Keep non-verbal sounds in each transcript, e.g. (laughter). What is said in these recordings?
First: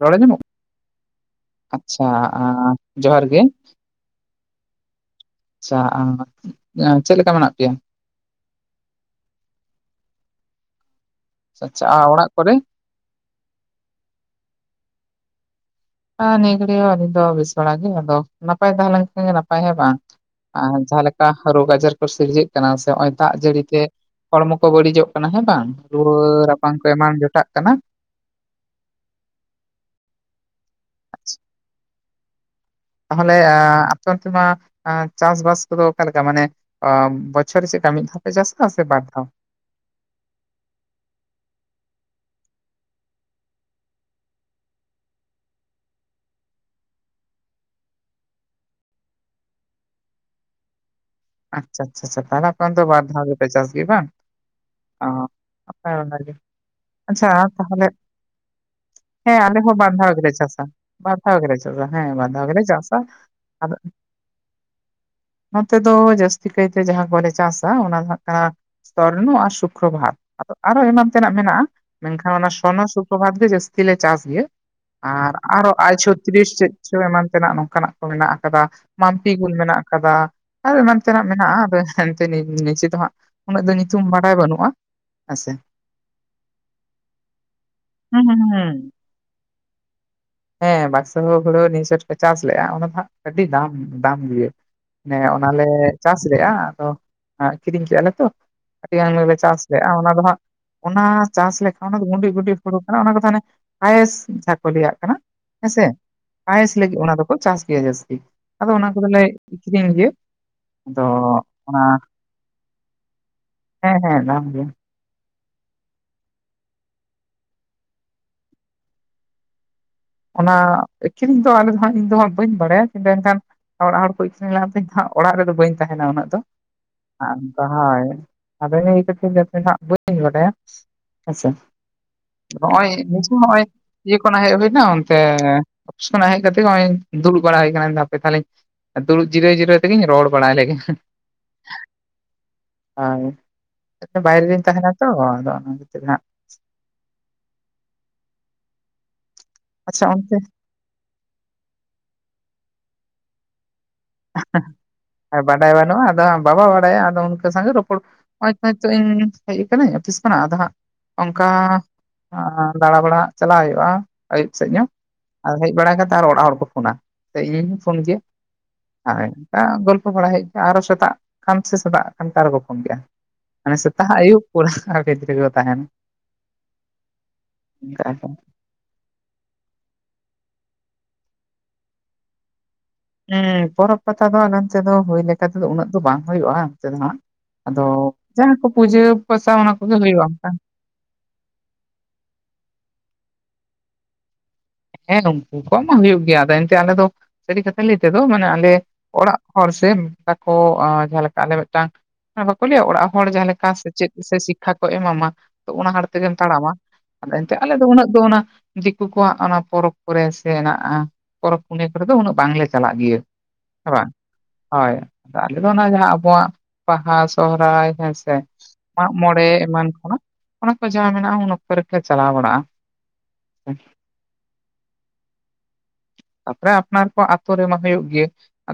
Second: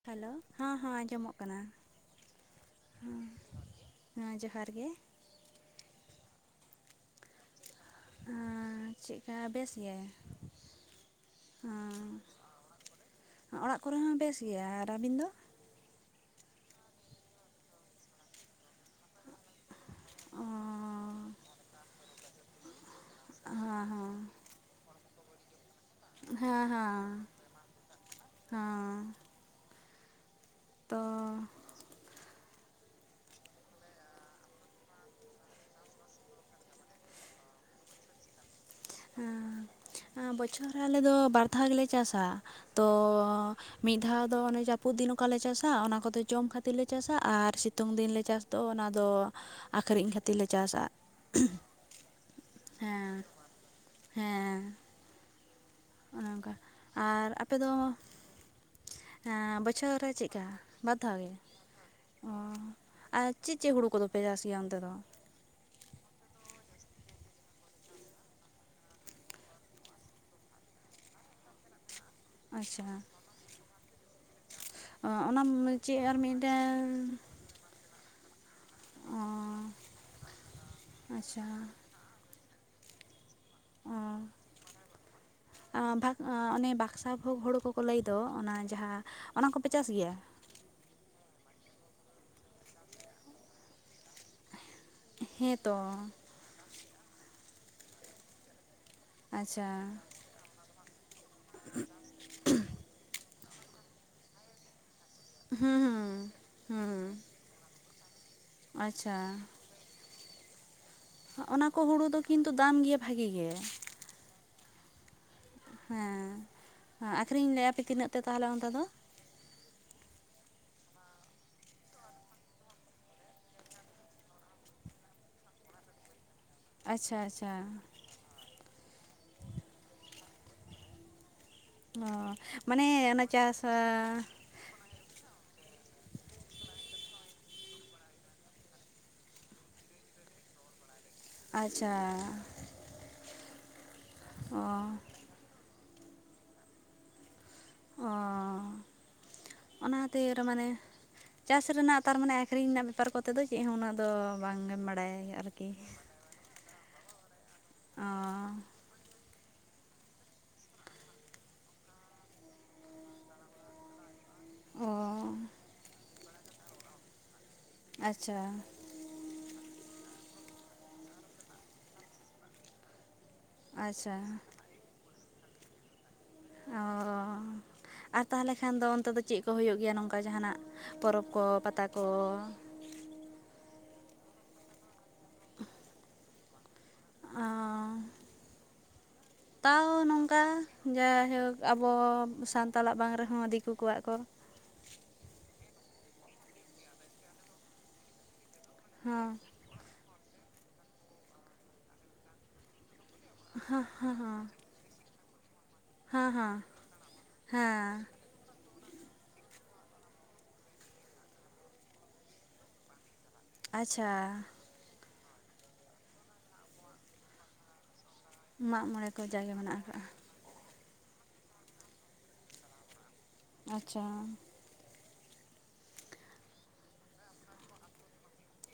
ᱨᱚᱲ ᱦᱮᱞᱳ ᱟᱡᱟᱢᱚᱜ ᱠᱟᱱᱟ? ᱦᱚᱸ ᱦᱚᱸ ᱟᱸᱡᱚᱢᱚᱜ ᱠᱟᱱᱟ ᱟᱪᱪᱷᱟ ᱡᱚᱦᱟᱨ ᱜᱮ᱾ ᱦᱮ ᱡᱚᱦᱟᱨ ᱜᱮ᱾ ᱟᱪᱪᱷᱟ ᱪᱮᱫ ᱞᱮᱠᱟ ᱢᱮᱱᱟᱜ ᱯᱮᱭᱟ? ᱦᱮᱸ ᱪᱮᱫᱠᱟ ᱵᱮᱥ ᱜᱮ᱾ ᱟᱪᱪᱷᱟ ᱟ ᱚᱲᱟᱜ ᱠᱚᱨᱮ ᱚᱲᱟᱜ ᱠᱚᱨᱮ ᱦᱚᱸ ᱵᱮᱥ ᱜᱮᱭᱟ᱾ ᱟᱨ ᱟᱹᱵᱤᱱ ᱫᱚ? ᱦᱮ ᱱᱮᱭᱟ ᱜᱷᱟᱲᱤᱡ ᱦᱚ ᱟᱞᱤᱧ ᱫᱚ ᱵᱮᱥᱵᱟᱲᱟ ᱜᱮ ᱟᱫᱚ ᱱᱟᱯᱟᱭ ᱛᱟᱦᱮᱞᱮᱱ ᱮ ᱱᱟᱯᱟᱭ ᱦᱮ ᱵᱟᱝ ᱚ ᱟᱨ ᱡᱟᱦᱟᱸ ᱞᱮᱠᱟ ᱨᱳᱜᱽ ᱟᱡᱟᱨ ᱠᱚ ᱥᱤᱨᱡᱟᱹᱜ ᱥᱮ ᱱᱚᱜ ᱚᱭ ᱫᱟᱜ ᱡᱟᱹᱲᱤ ᱛᱮ ᱦᱚᱸ ᱦᱚᱸ ᱦᱚᱲᱢᱚ ᱠᱚ ᱵᱟᱹᱲᱤᱡᱚᱜ ᱠᱟᱱᱟ ᱦᱮᱸ ᱵᱟᱝ ᱨᱩᱣᱟᱹ ᱨᱟᱯᱟᱝ ᱛᱮ ᱮᱢᱟᱱ ᱡᱚᱴᱟᱜ ᱠᱟᱱᱟ᱾ ᱦᱚᱸ ᱛᱚ ᱛᱟᱦᱚᱞᱮ ᱟᱯᱮᱛᱮ ᱢᱟ ᱪᱟᱥᱵᱟᱥ ᱠᱚᱫᱚ ᱚᱠᱟᱞᱮᱠᱟ ᱢᱟᱱᱮ ᱵᱚᱪᱷᱚᱨ ᱨᱮ ᱪᱮᱫ ᱞᱮᱠᱟ ᱢᱤᱫ ᱫᱷᱟᱣ ᱯᱮ ᱪᱟᱥᱟ ᱥᱮ ᱵᱟᱨ ᱫᱷᱟᱣ? ᱵᱚᱪᱷᱚᱨ ᱨᱮ ᱟᱞᱮ ᱫᱚ ᱵᱟᱨ ᱫᱷᱟᱣ ᱜᱮᱞᱮ ᱪᱟᱥᱟ᱾ ᱛᱚ ᱢᱤᱫ ᱫᱷᱟᱣ ᱫᱚ ᱚᱱᱮ ᱡᱟᱹᱯᱩᱫ ᱫᱤᱱ ᱚᱠᱟᱞᱮ ᱪᱟᱥᱟ ᱚᱱᱟ ᱠᱚᱫᱚ ᱡᱚᱢ ᱠᱷᱟᱹᱛᱤᱨ ᱞᱮ ᱪᱟᱥᱟ ᱟᱨ ᱥᱤᱛᱩᱝ ᱫᱤᱱᱞᱮ ᱪᱟᱥᱟ ᱛᱚ ᱚᱱᱟᱫᱚ ᱟᱠᱷᱨᱤᱧ ᱠᱷᱟᱹᱛᱤᱨ ᱞᱮ ᱪᱟᱥᱟ᱾ ᱟᱪᱪᱷᱟ ᱟᱪᱪᱷᱟ ᱟᱪᱪᱷᱟ ᱛᱟᱦᱮ ᱠᱷᱚᱱ ᱛᱚ ᱵᱟᱨ ᱦᱮᱸ ᱫᱷᱟᱣ ᱜᱮᱯᱮ ᱪᱟᱥ ᱜᱮ ᱵᱟᱝ ᱦᱮᱸ ᱦᱳᱭ ᱚᱱᱟ ᱚᱱᱮ ᱜᱮ ᱚᱱᱠᱟ ᱟᱪᱪᱷᱟ ᱟᱨ ᱟᱯᱮ ᱫᱚ ᱛᱟᱦᱚᱞᱮ ᱦᱮᱸ ᱟᱞᱮ ᱦᱚᱸ ᱵᱚᱪᱷᱚᱨ ᱨᱮ ᱵᱟᱨᱫᱷᱟᱣ ᱜᱮᱞᱮ ᱪᱮᱫᱠᱟ ᱪᱟᱥᱟ ᱵᱟᱨ ᱫᱷᱟᱣ ᱜᱮ ᱵᱟᱨᱫᱷᱟᱣ ᱜᱮᱞᱮ ᱪᱟᱥᱟ ᱦᱮᱸ ᱚ ᱵᱟᱨᱫᱷᱟ ᱜᱮᱞᱮ ᱪᱟᱥᱟ ᱟᱨ ᱪᱮᱫ ᱪᱮᱫ ᱦᱩᱲᱩ ᱠᱚᱫᱚ ᱯᱮ ᱟᱥᱤᱭᱟ ᱚᱱᱛᱮ ᱫᱚ ᱱᱚᱛᱮ ᱫᱚ ᱡᱟᱹᱥᱛᱤ ᱠᱟᱭᱛᱮ ᱡᱟᱦᱟᱸ ᱠᱚᱞᱮ ᱪᱟᱥᱟ ᱚᱱᱟ ᱫᱚ ᱦᱟᱸᱜ ᱱᱟᱠᱷᱟᱱ ᱥᱚᱨᱱᱚ ᱟᱨ ᱥᱩᱠᱨᱚᱵᱟᱨ ᱟᱫᱚ ᱟᱨᱚ ᱮᱢᱟᱱ ᱛᱮᱱᱟᱜ ᱢᱮᱱᱟᱜᱼᱟ ᱾ ᱢᱮᱱᱠᱷᱟᱱ ᱚᱱᱟ ᱥᱚᱨᱱᱚ ᱟᱪᱪᱷᱟ ᱥᱩᱯᱨᱚᱵᱟᱨ ᱜᱮ ᱡᱟᱥᱛᱤ ᱞᱮ ᱪᱟᱥ ᱜᱮᱭᱟ᱾ ᱟᱨ ᱚᱱᱟ ᱟᱨᱦᱚ ᱟᱭ ᱪᱮᱫ ᱟᱨ ᱪᱷᱚᱛᱤᱨᱤᱥ ᱢᱤᱫᱴᱮᱱ ᱪᱚᱫᱪᱚ ᱮᱢᱟᱱ ᱛᱮᱱᱟᱜ ᱱᱚᱝᱠᱟᱱᱟᱜ ᱢᱮᱱᱟᱜ ᱟᱠᱟᱫᱟ ᱚ ᱢᱟᱢᱯᱤ ᱜᱩᱞ ᱢᱮᱱᱟᱜ ᱟᱠᱟᱫᱟ ᱟᱨ ᱮᱢᱟᱱ ᱛᱮᱱᱟᱜ ᱟᱪᱪᱷᱟ ᱢᱮᱱᱟᱜᱼᱟ ᱾ ᱮᱱᱛᱮ ᱱᱤᱡᱮ ᱫᱚ ᱦᱟᱸᱜ ᱩᱱᱟᱹᱜ ᱫᱚ ᱧᱩᱛᱩᱢ ᱵᱟᱲᱟᱭ ᱵᱟᱹᱱᱩᱜᱼᱟ ᱾ ᱵᱷᱟᱜ ᱚᱱᱮ ᱵᱟᱠᱥᱟ ᱵᱷᱳᱜᱽ ᱦᱩᱲᱩ ᱠᱚᱠᱚ ᱞᱟᱹᱭ ᱫᱚ ᱦᱩᱸ ᱦᱩᱸ ᱚᱱᱟ ᱦᱩᱸ ᱡᱟᱦᱟᱸ ᱚᱱᱟ ᱠᱚᱯᱮ ᱪᱟᱥ ᱜᱮᱭᱟ? ᱦᱮᱸ ᱵᱟᱠᱥᱚ ᱦᱩᱲᱩ ᱱᱤᱭᱟᱪᱷᱚᱴ ᱠᱚ ᱪᱟᱥ ᱞᱮᱜᱟ ᱚᱱᱟ ᱫᱚ ᱦᱟᱸᱜ ᱟᱹᱰᱤ ᱫᱟᱢ ᱫᱟᱢ ᱜᱮᱭᱟ᱾ ᱦᱮ ᱚᱱᱟᱞᱮ ᱦᱮᱸᱛᱚ ᱪᱟᱥ ᱞᱮᱫᱼᱟ ᱟᱫᱚ ᱠᱤᱨᱤᱧ ᱠᱮᱫᱼᱟᱞᱮ ᱛᱚ ᱟᱹᱰᱤ ᱜᱟᱱ ᱞᱮ ᱪᱟᱥ ᱟᱪᱪᱷᱟ ᱞᱮᱜᱟ ᱚᱱᱟ ᱫᱚ ᱦᱟᱸᱜ ᱚᱱᱟ ᱪᱟᱥ ᱞᱮᱠᱷᱟᱱ ᱚᱱᱟ ᱫᱚ ᱜᱩᱸᱰᱡ ᱜᱩᱸᱰᱡ ᱦᱩᱲᱩ ᱠᱟᱱᱟ ᱚᱱᱟ ᱠᱚ ᱛᱟᱦᱮ ᱯᱟᱭᱮᱥ ᱡᱟᱦᱟᱸ ᱠᱚ ᱞᱤᱭᱟᱜ ᱠᱟᱱᱟ᱾ ᱦᱩᱸ ᱦᱮᱸᱥᱮ ᱦᱩᱸ ᱯᱟᱭᱮᱥ ᱦᱩᱸ ᱞᱟᱹᱜᱤᱫ ᱚᱱᱟ ᱫᱚᱠᱚ ᱪᱟᱥ ᱜᱮᱭᱟ ᱡᱟᱹᱥᱛᱤ ᱟᱫᱚ ᱚᱱᱟ ᱟᱪᱪᱷᱟ ᱠᱚᱫᱚᱞᱮ ᱟᱠᱷᱨᱤᱧ ᱜᱮᱭᱟ᱾ ᱟᱫᱚ ᱚᱱᱟ ᱠᱚ ᱦᱩᱲᱩ ᱫᱚ ᱠᱤᱱᱛᱩ ᱫᱟᱢ ᱜᱮᱭᱟ ᱵᱷᱟᱜᱤ ᱜᱮ ᱦᱮᱸ ᱦᱮᱸ ᱫᱟᱢ ᱜᱮᱭᱟ ᱦᱮᱸ ᱦᱮᱸ ᱟᱹᱠᱷᱨᱤᱧ ᱞᱮᱜᱟ ᱟᱯᱮ ᱛᱤᱱᱟᱹᱜ ᱛᱮ ᱛᱟᱦᱚᱞᱮ ᱚᱱᱛᱮ ᱫᱚ ᱚᱱᱟ ᱮᱠᱪᱩᱭᱟᱞᱤᱠ ᱫᱚ ᱟᱞᱮ ᱫᱚ ᱤᱧ ᱫᱟᱜ ᱵᱟᱹᱧ ᱵᱟᱲᱟᱭᱟ ᱠᱤᱱᱛᱩ ᱮᱱᱠᱷᱟᱱ ᱚᱲᱟᱜ ᱦᱚᱲ ᱠᱚ ᱤᱥᱤᱱ ᱞᱮᱫ ᱛᱤᱧ ᱛᱟᱦᱮ ᱚᱲᱟᱜ ᱨᱮᱫᱚ ᱵᱟᱹᱧ ᱛᱟᱦᱮᱱᱟ ᱩᱱᱟᱹᱜ ᱫᱚ ᱾ ᱟᱪᱪᱷᱟ ᱟᱪᱪᱷᱟ ᱟᱫᱚ ᱦᱟᱜ ᱤᱧ ᱵᱟᱭ ᱛᱟᱠᱤᱱ ᱠᱤᱱ ᱤᱥᱤᱱ ᱞᱮᱫ ᱦᱟᱜ ᱵᱟᱹᱧ ᱵᱟᱰᱟᱭᱟ ᱾ ᱦᱮᱥᱮ ᱚ ᱱᱚᱜᱚᱭ ᱢᱟᱱᱮ ᱚᱱᱟ ᱱᱤᱛᱳᱜ ᱪᱟᱥ ᱡᱤᱭᱟᱹ ᱠᱷᱚᱱ ᱦᱮᱡ ᱦᱩᱭᱱᱟ᱾ ᱚᱯᱷᱤᱥ ᱠᱷᱚ ᱦᱮᱡ ᱠᱟᱛᱮ ᱱᱚᱜᱚᱭ ᱫᱩᱲᱩᱵ ᱵᱟᱲᱟ ᱦᱩᱭ ᱟᱠᱟᱱᱟ ᱦᱟᱯᱮ ᱛᱟᱦᱚᱞᱮᱧ ᱫᱩᱲᱩᱵ ᱡᱤᱨᱟᱹᱣ ᱡᱤᱨᱟᱹᱣ ᱛᱮᱜᱤᱧ ᱨᱚᱲ ᱵᱟᱲᱟ ᱞᱮᱜᱮ ᱟᱪᱪᱷᱟ ᱦᱳᱭ ᱵᱟᱭᱨᱮ ᱨᱮᱧ ᱚ ᱛᱟᱦᱮᱱᱟ ᱛᱚ ᱟᱫᱚ ᱚᱱᱟ ᱠᱷᱛᱤᱨ ᱱᱟᱜ ᱚ ᱚᱱᱟ ᱟᱪᱪᱷᱟ ᱚᱱᱛᱮ ᱠᱷᱟᱛᱤᱨ ᱢᱟᱱᱮ ᱪᱟᱥ ᱨᱮᱱᱟᱜ ᱛᱟᱨᱢᱟᱱᱮ ᱟᱹᱷᱨᱤᱧ ᱨᱮᱱᱟᱜ ᱵᱮᱯᱟᱨ ᱠᱚᱛᱮ ᱫᱚ ᱪᱮᱫ ᱦᱚᱸ ᱩᱱᱟᱹᱜ ᱫᱚ ᱵᱟᱝᱮᱢ ᱵᱟᱲᱟᱭᱟ ᱟᱨᱠᱤ ᱵᱟᱰᱟᱭ ᱵᱟᱹᱱᱩᱜᱼᱟ ᱟᱫᱚ ᱵᱟᱵᱟ ᱵᱟᱲᱟᱭᱟ ᱟᱫᱚ ᱩᱱᱠᱩ ᱥᱟᱶ ᱨᱚᱯᱚᱲ ᱚ ᱦᱳᱭᱛᱚ ᱦᱚᱭᱛᱚ ᱤᱧ ᱦᱮᱡ ᱠᱟᱱᱟᱧ ᱚᱯᱷᱤᱥ ᱠᱷᱚᱱᱟᱜ ᱟᱫᱚ ᱦᱟᱸᱜ ᱚᱱᱠᱟ ᱫᱟᱬᱟ ᱵᱟᱲᱟ ᱦᱟᱜ ᱪᱟᱞᱟᱜ ᱦᱩᱭᱩᱜᱼᱟ ᱾ ᱟᱹᱭᱩᱵ ᱥᱮᱫ ᱚ ᱧᱚᱜ ᱟᱨ ᱦᱮᱡ ᱵᱟᱲᱟ ᱠᱟᱛᱮ ᱟᱨ ᱚᱲᱟᱜ ᱦᱚᱲ ᱠᱚ ᱯᱷᱳᱱᱟ ᱥᱮ ᱤᱧ ᱯᱷᱳᱱ ᱜᱮᱭᱟ᱾ ᱦᱮᱸ ᱟᱨ ᱚᱱᱠᱟ ᱜᱚᱞᱯᱚ ᱵᱟᱲᱟ ᱦᱳᱭᱳᱜ ᱜᱮᱭᱟ ᱟᱨᱚ ᱥᱮᱛᱟᱜ ᱠᱷᱟᱱ ᱥᱮ ᱥᱮᱛᱟᱜ ᱠᱚᱛᱮ ᱟᱨᱦᱚ ᱠᱚ ᱯᱳᱱᱟ ᱾ ᱥᱮᱛᱟᱜ ᱟᱪᱪᱷᱟ ᱟᱭᱩᱵ ᱯᱷᱚᱱ ᱟᱠᱟ ᱵᱷᱮᱛ ᱨᱮᱜᱮ ᱠᱚ ᱛᱟᱦᱮᱱᱟ ᱚ ᱚᱱᱠᱟ ᱟᱨ ᱟᱨᱠᱤ ᱛᱟᱦᱚᱞᱮ ᱠᱷᱟᱱ ᱠᱷᱟᱱ ᱫᱚ ᱚᱱᱛᱮ ᱫᱚ ᱪᱮᱫ ᱠᱚ ᱦᱩᱭᱩᱜ ᱜᱮᱭᱟ ᱱᱚᱝᱠᱟ ᱡᱟᱦᱟ ᱱᱟᱜ ᱯᱚᱨᱚᱵᱽ ᱠᱚ ᱯᱟᱛᱟ ᱠᱚ ᱦᱮᱸ ᱯᱚᱨᱚᱵᱽ ᱯᱟᱛᱟ ᱫᱚ ᱟᱱᱠᱟ ᱛᱮᱫᱚ ᱦᱩᱭ ᱞᱮᱠᱟ ᱛᱮᱫᱚ ᱩᱱᱟᱹᱜ ᱫᱚ ᱵᱟᱝ ᱦᱩᱭᱩᱜᱼᱟ ᱾ ᱛᱮᱫ ᱫᱚ ᱚ ᱦᱟᱜ ᱡᱟᱦᱟᱸ ᱠᱚ ᱯᱩᱡᱟᱹ ᱯᱟᱥᱟ ᱚᱱᱟ ᱛᱟᱣ ᱠᱚᱜᱮ ᱦᱩᱭᱩᱜᱼᱟ ᱱᱚᱝᱠᱟ ᱚᱱᱠᱟ᱾ ᱡᱟᱭᱦᱳᱠ ᱟᱵᱚ ᱥᱟᱱᱛᱟᱲᱟᱜ ᱵᱟᱝ ᱨᱮᱦᱚᱸ ᱫᱤᱠᱩ ᱠᱚᱣᱟᱜ ᱠᱚ ᱦᱮᱸ ᱩᱱᱠᱩ ᱠᱚᱣᱟᱜ ᱢᱟ ᱦᱩᱭᱩᱜ ᱜᱮᱭᱟ ᱟᱫᱚ ᱮᱱᱛᱮ ᱟᱞᱮ ᱫᱚ ᱥᱟᱹᱨᱤ ᱠᱟᱛᱷᱟ ᱞᱟᱹᱭ ᱛᱮᱫᱚ ᱢᱟᱱᱮ ᱟᱞᱮ ᱦᱚᱸ ᱚᱲᱟᱜ ᱦᱚᱲ ᱥᱮ ᱛᱟᱠᱚ ᱡᱟᱦᱟᱸᱞᱮ ᱞᱮᱠᱟ ᱟᱞᱮ ᱢᱤᱫᱴᱟᱝ ᱵᱟᱠᱚ ᱞᱟᱹᱭᱟ ᱚᱲᱟᱜ ᱦᱚᱲ ᱡᱟᱦᱟ ᱞᱮᱠᱟ ᱥᱮᱪᱮᱫ ᱥᱮ ᱥᱤᱠᱠᱷᱟ ᱠᱚ ᱮᱢᱟ ᱢᱟ᱾ ᱚᱱᱟ ᱦᱟᱲ ᱦᱮᱸ ᱛᱮᱜᱮᱢ ᱦᱮᱸ ᱛᱟᱲᱟᱢᱟ ᱟᱫᱚ ᱮᱱᱛᱮ ᱟᱞᱮ ᱫᱚ ᱦᱮᱸ ᱩᱱᱟᱹᱜ ᱫᱚ ᱚᱱᱟ ᱫᱤᱠᱩ ᱠᱚᱣᱟᱜ ᱚᱱᱟ ᱯᱚᱨᱚᱵᱽ ᱠᱚᱨᱮ ᱥᱮ ᱦᱮᱱᱟᱜᱼᱟ ᱯᱚᱨᱚᱵᱽ ᱯᱩᱱᱟᱹ ᱠᱚᱨᱮ ᱫᱚ ᱩᱱᱟᱹᱜ ᱵᱟᱝᱞᱮ ᱪᱟᱞᱟᱜ ᱜᱮᱭᱟ ᱾ ᱟᱪᱪᱷᱟ ᱦᱳᱭ ᱟᱫᱚ ᱟᱞᱮᱚ ᱚᱱᱟ ᱡᱟᱦᱟᱸ ᱟᱵᱚᱣᱟᱜ ᱵᱟᱦᱟ ᱥᱚᱦᱨᱟᱭ ᱦᱮᱸᱥᱮ ᱢᱟᱜ ᱢᱚᱬᱮ ᱠᱚ ᱢᱟᱜᱢᱚᱬᱮ ᱡᱟᱜᱮ ᱢᱮᱱᱟᱜ ᱮᱢᱟᱱ ᱟᱠᱟᱜᱼᱟ ᱠᱚᱱᱟᱜ ᱚᱱᱟ ᱠᱚ ᱡᱟᱦᱟᱸ ᱢᱮᱱᱟᱜᱼᱟ ᱚᱱᱟ ᱠᱚᱨᱮᱠᱚ ᱪᱟᱞᱟᱣ ᱵᱟᱲᱟᱜᱼᱟ ᱾ ᱟᱪᱪᱷᱟ ᱛᱟᱯᱚᱨᱮ ᱟᱯᱱᱟᱨ ᱠᱚ ᱟᱹᱛᱳ ᱨᱮᱢᱟ ᱦᱩᱭᱩᱜ ᱜᱮ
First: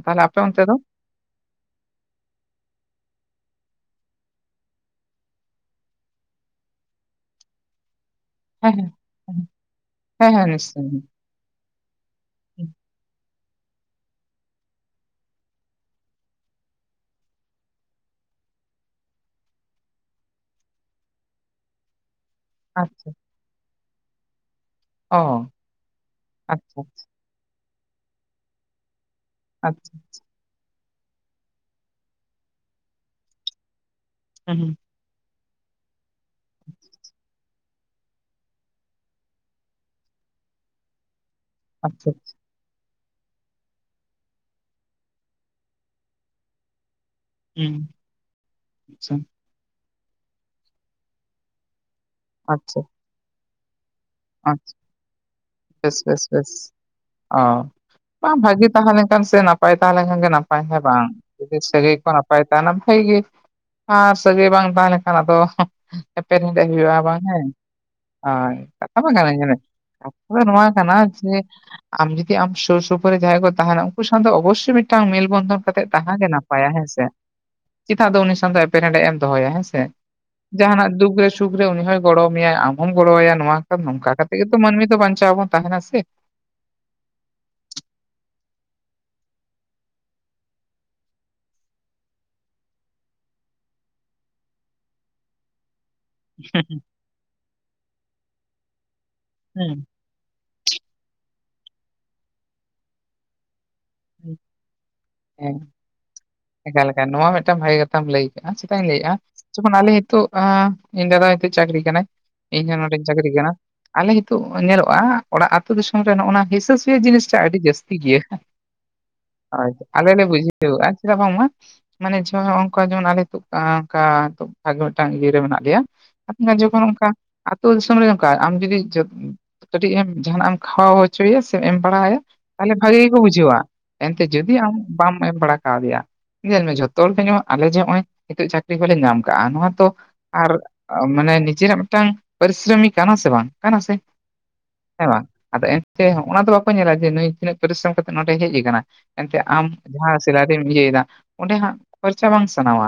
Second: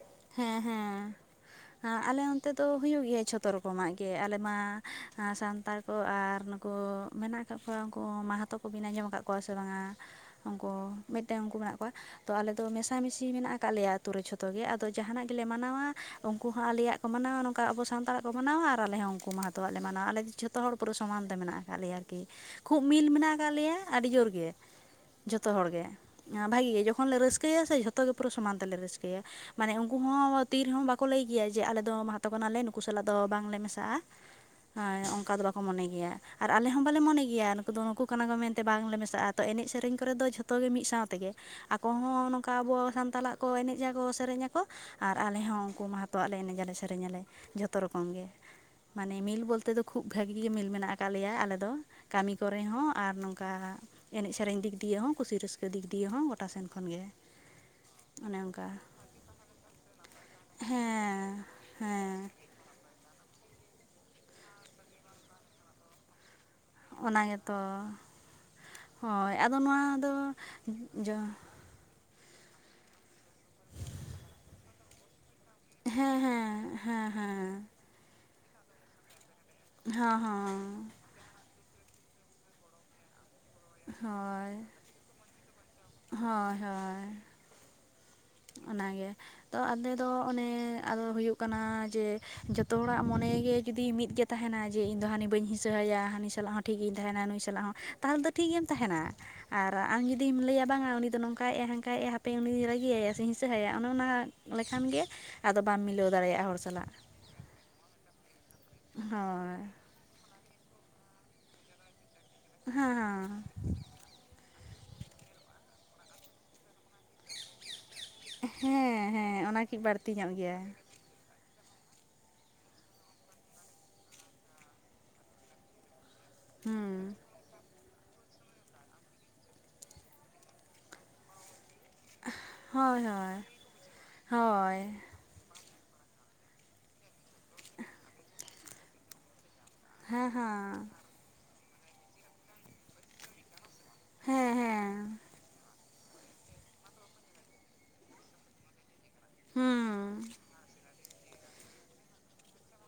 ᱛᱟᱦᱚᱞᱮ ᱟᱯᱮ ᱦᱮᱸ ᱚᱱᱛᱮ ᱫᱚ? ᱦᱮᱸ ᱟᱞᱮ ᱚᱱᱛᱮ ᱫᱚ ᱦᱩᱭᱩᱜ ᱜᱮᱭᱟ ᱡᱷᱚᱛᱚ ᱨᱚᱠᱚᱢᱟᱜ ᱜᱮ ᱟᱞᱮ ᱢᱟ ᱥᱟᱱᱛᱟᱲ ᱟᱨ ᱱᱩᱠᱩ ᱢᱮᱱᱟᱜ ᱟᱠᱟᱫ ᱠᱚᱣᱟ ᱩᱱᱠᱩ ᱢᱟᱦᱟ ᱡᱟᱦᱟᱛᱚ ᱠᱚ ᱦᱮᱸ ᱵᱤᱱ ᱦᱮᱸ ᱟᱸᱡᱚᱢ ᱟᱠᱟᱫ ᱠᱚᱣᱟ ᱥᱮ ᱵᱟᱝᱟ ᱦᱮᱸ ᱦᱮᱸ ᱩᱱᱠᱩ ᱱᱤᱥᱪᱚᱭ ᱢᱤᱫᱴᱮᱱ ᱩᱱᱠᱩ ᱢᱮᱱᱟᱜ ᱠᱚᱣᱟ᱾ ᱛᱚ ᱟᱞᱮ ᱫᱚ ᱢᱮᱥᱟᱢᱤᱥᱤ ᱢᱮᱱᱟᱜ ᱟᱠᱟᱫ ᱞᱮᱭᱟ ᱟᱹᱛᱩ ᱨᱮ ᱡᱷᱚᱛᱚ ᱜᱮ ᱛᱚ ᱡᱟᱦᱟᱱᱟᱜ ᱜᱮᱞᱮ ᱢᱟᱱᱟᱣᱟ ᱩᱱᱠᱩ ᱦᱚᱸ ᱟᱞᱮᱭᱟᱜ ᱠᱚ ᱢᱟᱱᱟᱣᱟ ᱱᱚᱝᱠᱟ ᱟᱵᱚ ᱥᱟᱱᱛᱟᱲᱟᱜ ᱠᱚ ᱢᱟᱱᱟᱣᱟ ᱟᱨ ᱟᱞᱮ ᱦᱚᱸ ᱩᱱᱠᱚ ᱢᱟᱦᱟᱛᱚ ᱡᱷᱚᱛᱚᱣᱟᱜ ᱞᱮ ᱢᱟᱱᱟᱣᱟ ᱟᱞᱮ ᱡᱷᱚᱛᱚ ᱦᱚᱲ ᱯᱩᱨᱟᱹ ᱥᱚᱢᱟᱱ ᱛᱮ ᱢᱮᱱᱟᱜ ᱟᱠᱟᱫ ᱞᱮᱭᱟ ᱟᱨᱠᱤ ᱠᱷᱩᱵ ᱢᱤᱞ ᱟᱪᱪᱷᱟ ᱢᱮᱱᱟᱜ ᱟᱠᱟᱫ ᱞᱮᱭᱟ ᱟᱹᱰᱤ ᱡᱳᱨ ᱜᱮ ᱚ ᱡᱷᱚᱛᱚ ᱦᱚᱲᱜᱮ ᱵᱷᱟᱜᱮ ᱜᱮ ᱟᱪᱪᱷᱟ ᱡᱚᱠᱷᱚᱱ ᱞᱮ ᱨᱟᱹᱥᱠᱟᱹᱭᱟ ᱥᱮ ᱡᱷᱚᱛᱚ ᱜᱮ ᱯᱩᱨᱟᱹ ᱥᱚᱢᱟᱱ ᱛᱮᱞᱮ ᱨᱟᱹᱥᱠᱟᱹᱭᱟ ᱾ ᱢᱟᱱᱮ ᱟᱪᱪᱷᱟ ᱩᱱᱠᱩ ᱦᱚᱸ ᱛᱤ ᱨᱮᱦᱚᱸ ᱵᱟᱠᱚ ᱞᱟᱹᱭ ᱜᱮᱭᱟ ᱡᱮ ᱟᱞᱮ ᱫᱚ ᱢᱟᱦᱟᱛ ᱠᱟᱱᱟᱞᱮ ᱱᱩᱠᱩ ᱥᱟᱞᱟᱜ ᱫᱚ ᱵᱟᱝᱞᱮ ᱢᱮᱥᱟᱜᱼᱟ ᱾ ᱦᱮᱸ ᱦᱳᱭ ᱚᱱᱠᱟ ᱫᱚ ᱵᱟᱠᱚ ᱢᱚᱱᱮ ᱜᱮᱭᱟ ᱾ ᱟᱨ ᱟᱞᱮ ᱦᱚᱸ ᱵᱟᱞᱮ ᱢᱚᱱᱮ ᱜᱮᱭᱟ ᱱᱩᱠᱩ ᱫᱚ ᱱᱩᱠᱩ ᱠᱟᱱᱟ ᱠᱚ ᱢᱮᱱᱛᱮ ᱵᱟᱝᱞᱮ ᱢᱮᱥᱟᱜᱼᱟ ᱛᱚ ᱮᱱᱮᱡ ᱥᱮᱨᱮᱧ ᱠᱚᱨᱮ ᱫᱚ ᱡᱷᱚᱛᱚ ᱜᱮ ᱢᱤᱫ ᱥᱟᱶ ᱛᱮᱜᱮ ᱾ ᱟᱠᱚ ᱟᱪᱪᱷᱟ ᱦᱚᱸ ᱱᱚᱝᱠᱟ ᱟᱵᱚ ᱥᱟᱱᱛᱟᱞᱟᱜ ᱠᱚ ᱮᱱᱮᱡᱟ ᱠᱚ ᱥᱮᱨᱮᱧ ᱟᱠᱚ ᱟᱨ ᱟᱞᱮ ᱦᱚᱸ ᱩᱱᱠᱩ ᱢᱟᱦᱟᱛᱚᱣᱟᱜ ᱞᱮ ᱮᱱᱮᱡ ᱟᱞᱮ ᱥᱮᱨᱮᱧ ᱟᱞᱮ᱾ ᱡᱷᱚᱛᱚ ᱦᱩᱸ ᱨᱚᱠᱚᱢ ᱜᱮ ᱟᱪᱪᱷᱟ ᱢᱟᱱᱮ ᱢᱤᱞ ᱵᱚᱞᱛᱮ ᱫᱚ ᱠᱷᱩᱵ ᱵᱷᱟᱹᱜᱤ ᱜᱮ ᱢᱤᱞ ᱢᱮᱱᱟᱜ ᱠᱫ ᱞᱮᱭᱟ ᱟᱞᱮ ᱫᱚ᱾ ᱠᱟᱹᱢᱤ ᱠᱚᱨᱮ ᱟᱪᱪᱷᱟ ᱦᱚᱸ ᱟᱨ ᱱᱚᱝᱠᱟ ᱮᱱᱮᱡ ᱥᱮᱨᱮᱧ ᱟᱪᱪᱷᱟ ᱫᱤᱠ ᱫᱤᱭᱮ ᱦᱚᱸ ᱠᱩᱥᱤ ᱨᱟᱹᱥᱠᱟᱹ ᱫᱤᱠ ᱵᱮᱥ ᱫᱤᱭᱮ ᱵᱮᱥ ᱦᱚᱸ ᱜᱚᱴᱟ ᱵᱮᱥ ᱥᱮᱱ ᱠᱷᱚᱱ ᱜᱮ ᱾ ᱚ ᱵᱟᱝ ᱵᱷᱟᱹᱜᱤ ᱛᱟᱦᱮᱸ ᱞᱮᱱᱠᱷᱟᱱ ᱥᱮ ᱱᱟᱯᱟᱭ ᱛᱟᱦᱮᱸ ᱞᱮᱱᱠᱷᱟᱱ ᱜᱮ ᱱᱟᱯᱟᱭ ᱦᱮᱸ ᱵᱟᱝ ᱡᱩᱫᱤ ᱥᱟᱹᱜᱟᱹᱭ ᱠᱚ ᱱᱟᱯᱟᱭ ᱛᱟᱦᱮᱱᱟ᱾ ᱵᱷᱟᱜᱮ ᱟᱨ ᱥᱟᱹᱜᱟᱹᱭ ᱵᱟᱝ ᱛᱟᱦᱮᱸ ᱞᱮᱠᱷᱟᱱ ᱫᱚ ᱮᱯᱮᱨ ᱦᱮᱸᱰᱮᱸᱡ ᱦᱩᱭᱩᱜᱼᱟ ᱵᱟᱝ ᱚᱱᱟ ᱦᱮᱸ ᱜᱮᱛᱚ ᱦᱳᱭ ᱵᱟᱝ ᱦᱳᱭ ᱠᱟᱱᱟ ᱟᱫᱚ ᱱᱚᱣᱟ ᱠᱟᱛᱷᱟ ᱫᱚ ᱱᱚᱣᱟ ᱠᱟᱱᱟ ᱡᱚ ᱡᱮ ᱟᱢ ᱡᱩᱫᱤ ᱟᱢ ᱥᱩᱨ ᱥᱩᱯᱩᱨ ᱨᱮ ᱡᱟᱦᱟᱸᱭ ᱠᱚ ᱛᱟᱦᱮᱱᱟ ᱩᱱᱠᱩ ᱥᱟᱶᱛᱮ ᱚᱵᱵᱚᱥᱚᱭ ᱢᱤᱫᱴᱟᱝ ᱢᱮᱞ ᱵᱚᱱᱫᱷᱚᱱ ᱠᱟᱛᱮᱫ ᱛᱟᱦᱮᱸ ᱜᱮ ᱱᱟᱯᱟᱭᱟ ᱦᱮᱸ ᱥᱮ ᱪᱮᱫᱟᱜ ᱫᱚ ᱩᱱᱤ ᱥᱟᱶ ᱫᱚ ᱮᱯᱮᱨ ᱦᱮᱸᱰᱮᱸᱡ ᱮᱢ ᱫᱚᱦᱚᱭᱟ ᱦᱮᱸ ᱥᱮ ᱦᱚᱸ ᱦᱚᱸ ᱡᱟᱦᱟ ᱱᱟᱜ ᱫᱩᱠ ᱨᱮ ᱥᱩᱠ ᱨᱮ ᱩᱱᱤ ᱦᱚᱸᱭ ᱜᱚᱲᱚᱣ ᱢᱮᱭᱟ ᱟᱢ ᱦᱚᱸᱢ ᱜᱚᱲᱚ ᱣᱟᱭᱟ ᱱᱚᱣᱟ ᱱᱚᱝᱠᱟ ᱠᱟᱛᱮᱜ ᱦᱳᱭ ᱜᱮᱛᱚ ᱢᱟᱹᱱᱢᱤ ᱫᱚ ᱵᱟᱧᱪᱟᱣ ᱵᱚᱱ ᱛᱟᱦᱮᱱᱟ ᱥᱮ ᱾ ᱦᱳᱭ ᱦᱳᱭ ᱚᱱᱟᱜᱮ ᱛᱚ ᱟᱞᱮ ᱫᱚ ᱚᱱᱮ ᱟᱫᱚ ᱦᱩᱭᱩᱜ ᱠᱟᱱᱟ ᱡᱮ ᱡᱚᱛᱚ ᱦᱚᱲᱟᱜ ᱢᱚᱱᱮ ᱜᱮ ᱡᱩᱫᱤ ᱢᱤᱫ ᱠᱟᱛᱮ ᱛᱟᱦᱮᱱᱟ ᱡᱮ ᱤᱧ ᱫᱚ ᱦᱟᱹᱱᱤ ᱵᱟᱹᱧ ᱦᱤᱥᱟᱹᱭᱟ ᱩᱱᱤ ᱥᱟᱞᱟᱜ ᱦᱚᱸ ᱴᱷᱤᱠ ᱜᱮᱧ ᱛᱟᱦᱮᱸᱱᱟ ᱱᱩᱭ ᱥᱟᱞᱟᱜ ᱦᱚᱸ ᱛᱟᱦᱚᱞᱮ ᱫᱚ ᱴᱷᱤᱠ ᱜᱮᱢ ᱛᱟᱦᱮᱱᱟ ᱟᱨ ᱦᱮᱸ ᱟᱢ ᱡᱩᱫᱤ ᱡᱩᱫᱤᱢ ᱞᱟᱹᱭᱟ ᱵᱟᱝᱟ ᱩᱱᱤ ᱫᱚ ᱱᱚᱝᱠᱟᱭ ᱮᱫᱟ ᱦᱟᱝᱠᱟᱭ ᱮᱫᱟ ᱦᱟᱯᱮ ᱩᱱᱤ ᱫᱩᱧ ᱨᱟᱜᱤᱭᱟ ᱦᱤᱥᱟᱹᱟᱭᱟ ᱚᱱᱮ ᱚᱱᱟ ᱞᱮᱠᱷᱟᱱ ᱜᱮ ᱦᱮᱸ ᱟᱫᱚ ᱵᱟᱢ ᱢᱤᱞᱟᱹᱣ ᱫᱟᱲᱮᱭᱟᱜᱼᱟ ᱦᱚᱲ ᱮᱠᱟᱞ ᱥᱟᱞᱟᱜ᱾ ᱮᱠᱟᱞ ᱱᱚᱣᱟ ᱢᱤᱫᱴᱟᱝ ᱵᱷᱟᱜᱮ ᱠᱟᱛᱷᱟᱢ ᱞᱟᱹᱭ ᱠᱟᱜ ᱼᱟ ᱪᱮᱫᱟᱜ ᱤᱧ ᱞᱟᱹᱭᱮᱜᱼᱟ ᱦᱳᱭ ᱡᱮᱠᱷᱚᱱ ᱟᱞᱮ ᱱᱤᱛᱳᱜ ᱤᱧ ᱫᱟᱫᱟ ᱪᱟᱹᱠᱨᱤ ᱠᱟᱱᱟ ᱤᱧ ᱱᱚᱰᱮᱧ ᱪᱟᱹᱠᱨᱤ ᱦᱮᱸ ᱠᱟᱱᱟ ᱾ ᱟᱞᱮ ᱱᱤᱛᱚᱜ ᱧᱮᱞᱚᱜᱼᱟ ᱚᱲᱟᱜ ᱟᱹᱛᱩ ᱫᱤᱥᱚᱢ ᱨᱮ ᱱᱚᱜᱼᱚ ᱱᱟ ᱦᱤᱥᱟᱹ ᱦᱤᱥᱟᱹ ᱡᱤᱱᱤᱥᱴᱟ ᱟᱹᱰᱤ ᱡᱟᱹᱥᱛᱤ ᱜᱮᱭᱟ, ᱦᱮᱸ ᱦᱮᱸ ᱚᱱᱟ ᱦᱳᱭ, ᱠᱤ ᱟᱞᱮ ᱵᱟᱹᱲᱛᱤ ᱞᱮ ᱧᱚᱜ ᱜᱮᱭᱟ ᱵᱩᱡᱷᱟᱹᱣᱟ ᱪᱮᱫᱟᱜ ᱵᱟᱝᱢᱟ ᱢᱟᱱᱮ ᱡᱮᱢᱚᱱ ᱚᱱᱠᱟ ᱡᱮᱢᱚᱱ ᱟᱞᱮ ᱚᱱᱠᱟ ᱵᱷᱟᱜᱮ ᱢᱤᱫᱴᱟᱝ ᱤᱭᱟᱹᱨᱮ ᱢᱮᱱᱟᱜ ᱞᱮᱭᱟ ᱟᱯᱱᱟᱨ ᱡᱚᱠᱷᱚᱱ ᱚᱱᱠᱟ ᱦᱩᱸ ᱟᱹᱛᱩ ᱫᱤᱥᱚᱢ ᱨᱮ ᱚᱱᱠᱟ ᱟᱢ ᱡᱩᱫᱤ ᱠᱟᱹᱴᱤᱡ ᱮᱢ ᱡᱟᱦᱟᱱᱟᱜ ᱮᱢ ᱠᱷᱟᱣᱟ ᱦᱚᱪᱚᱭᱟ ᱮᱢ ᱵᱟᱲᱟᱭᱟ ᱛᱟᱦᱚᱞᱮ ᱵᱷᱟᱜᱤ ᱦᱳᱭ ᱜᱮ ᱠᱚ ᱦᱳᱭ ᱵᱩᱡᱷᱟᱹᱣᱟ ᱮᱱᱛᱮ ᱡᱩᱫᱤ ᱟᱢ ᱦᱳᱭ ᱵᱟᱢ ᱮᱢ ᱵᱟᱲᱟ ᱠᱟᱣᱫᱮᱭᱟ ᱧᱮᱞ ᱢᱮ ᱡᱷᱚᱛᱚ ᱦᱚᱲ ᱜᱮ ᱧᱚᱜ ᱟᱞᱮ ᱡᱮ ᱱᱚᱜ ᱚᱭ ᱱᱤᱛᱚᱜ ᱪᱟᱹᱠᱨᱤ ᱠᱚᱞᱮ ᱧᱟᱢ ᱠᱟᱜᱼᱟ ᱱᱚᱣᱟ ᱛᱚ ᱦᱮᱸ ᱟᱨ ᱦᱮᱸ ᱢᱟᱱᱮ ᱱᱤᱡᱮᱨᱟᱜ ᱢᱤᱫᱴᱟᱝ ᱯᱤᱨᱤᱥᱨᱟᱹᱢᱤ ᱠᱟᱱᱟ ᱥᱮ ᱵᱟᱝ ᱠᱟᱱᱟ ᱥᱮ ᱦᱮᱸ ᱵᱟᱝ, ᱟᱫᱚ ᱮᱱ ᱛᱮ ᱦᱚᱸᱜᱼᱚ ᱚᱱᱟ ᱫᱚ ᱵᱟᱠᱚ ᱧᱮᱞᱟ ᱡᱮ ᱱᱩᱭ ᱛᱤᱱᱟᱹᱜ ᱯᱚᱨᱤᱥᱨᱚᱢ ᱠᱟᱛᱮᱜ ᱱᱚᱰᱮ ᱦᱮᱡᱽ ᱟᱠᱟᱱᱟ ᱮᱱᱛᱮ ᱟᱢ ᱡᱟᱦᱟᱸ ᱦᱩᱸ ᱥᱮᱞᱟᱨᱤᱢ ᱤᱭᱟᱹ ᱤᱭᱟᱹ ᱫᱟ ᱚᱸᱰᱮ ᱦᱟᱸᱜ ᱠᱷᱚᱨᱪᱟ ᱵᱟᱝ ᱥᱟᱱᱟᱣᱟ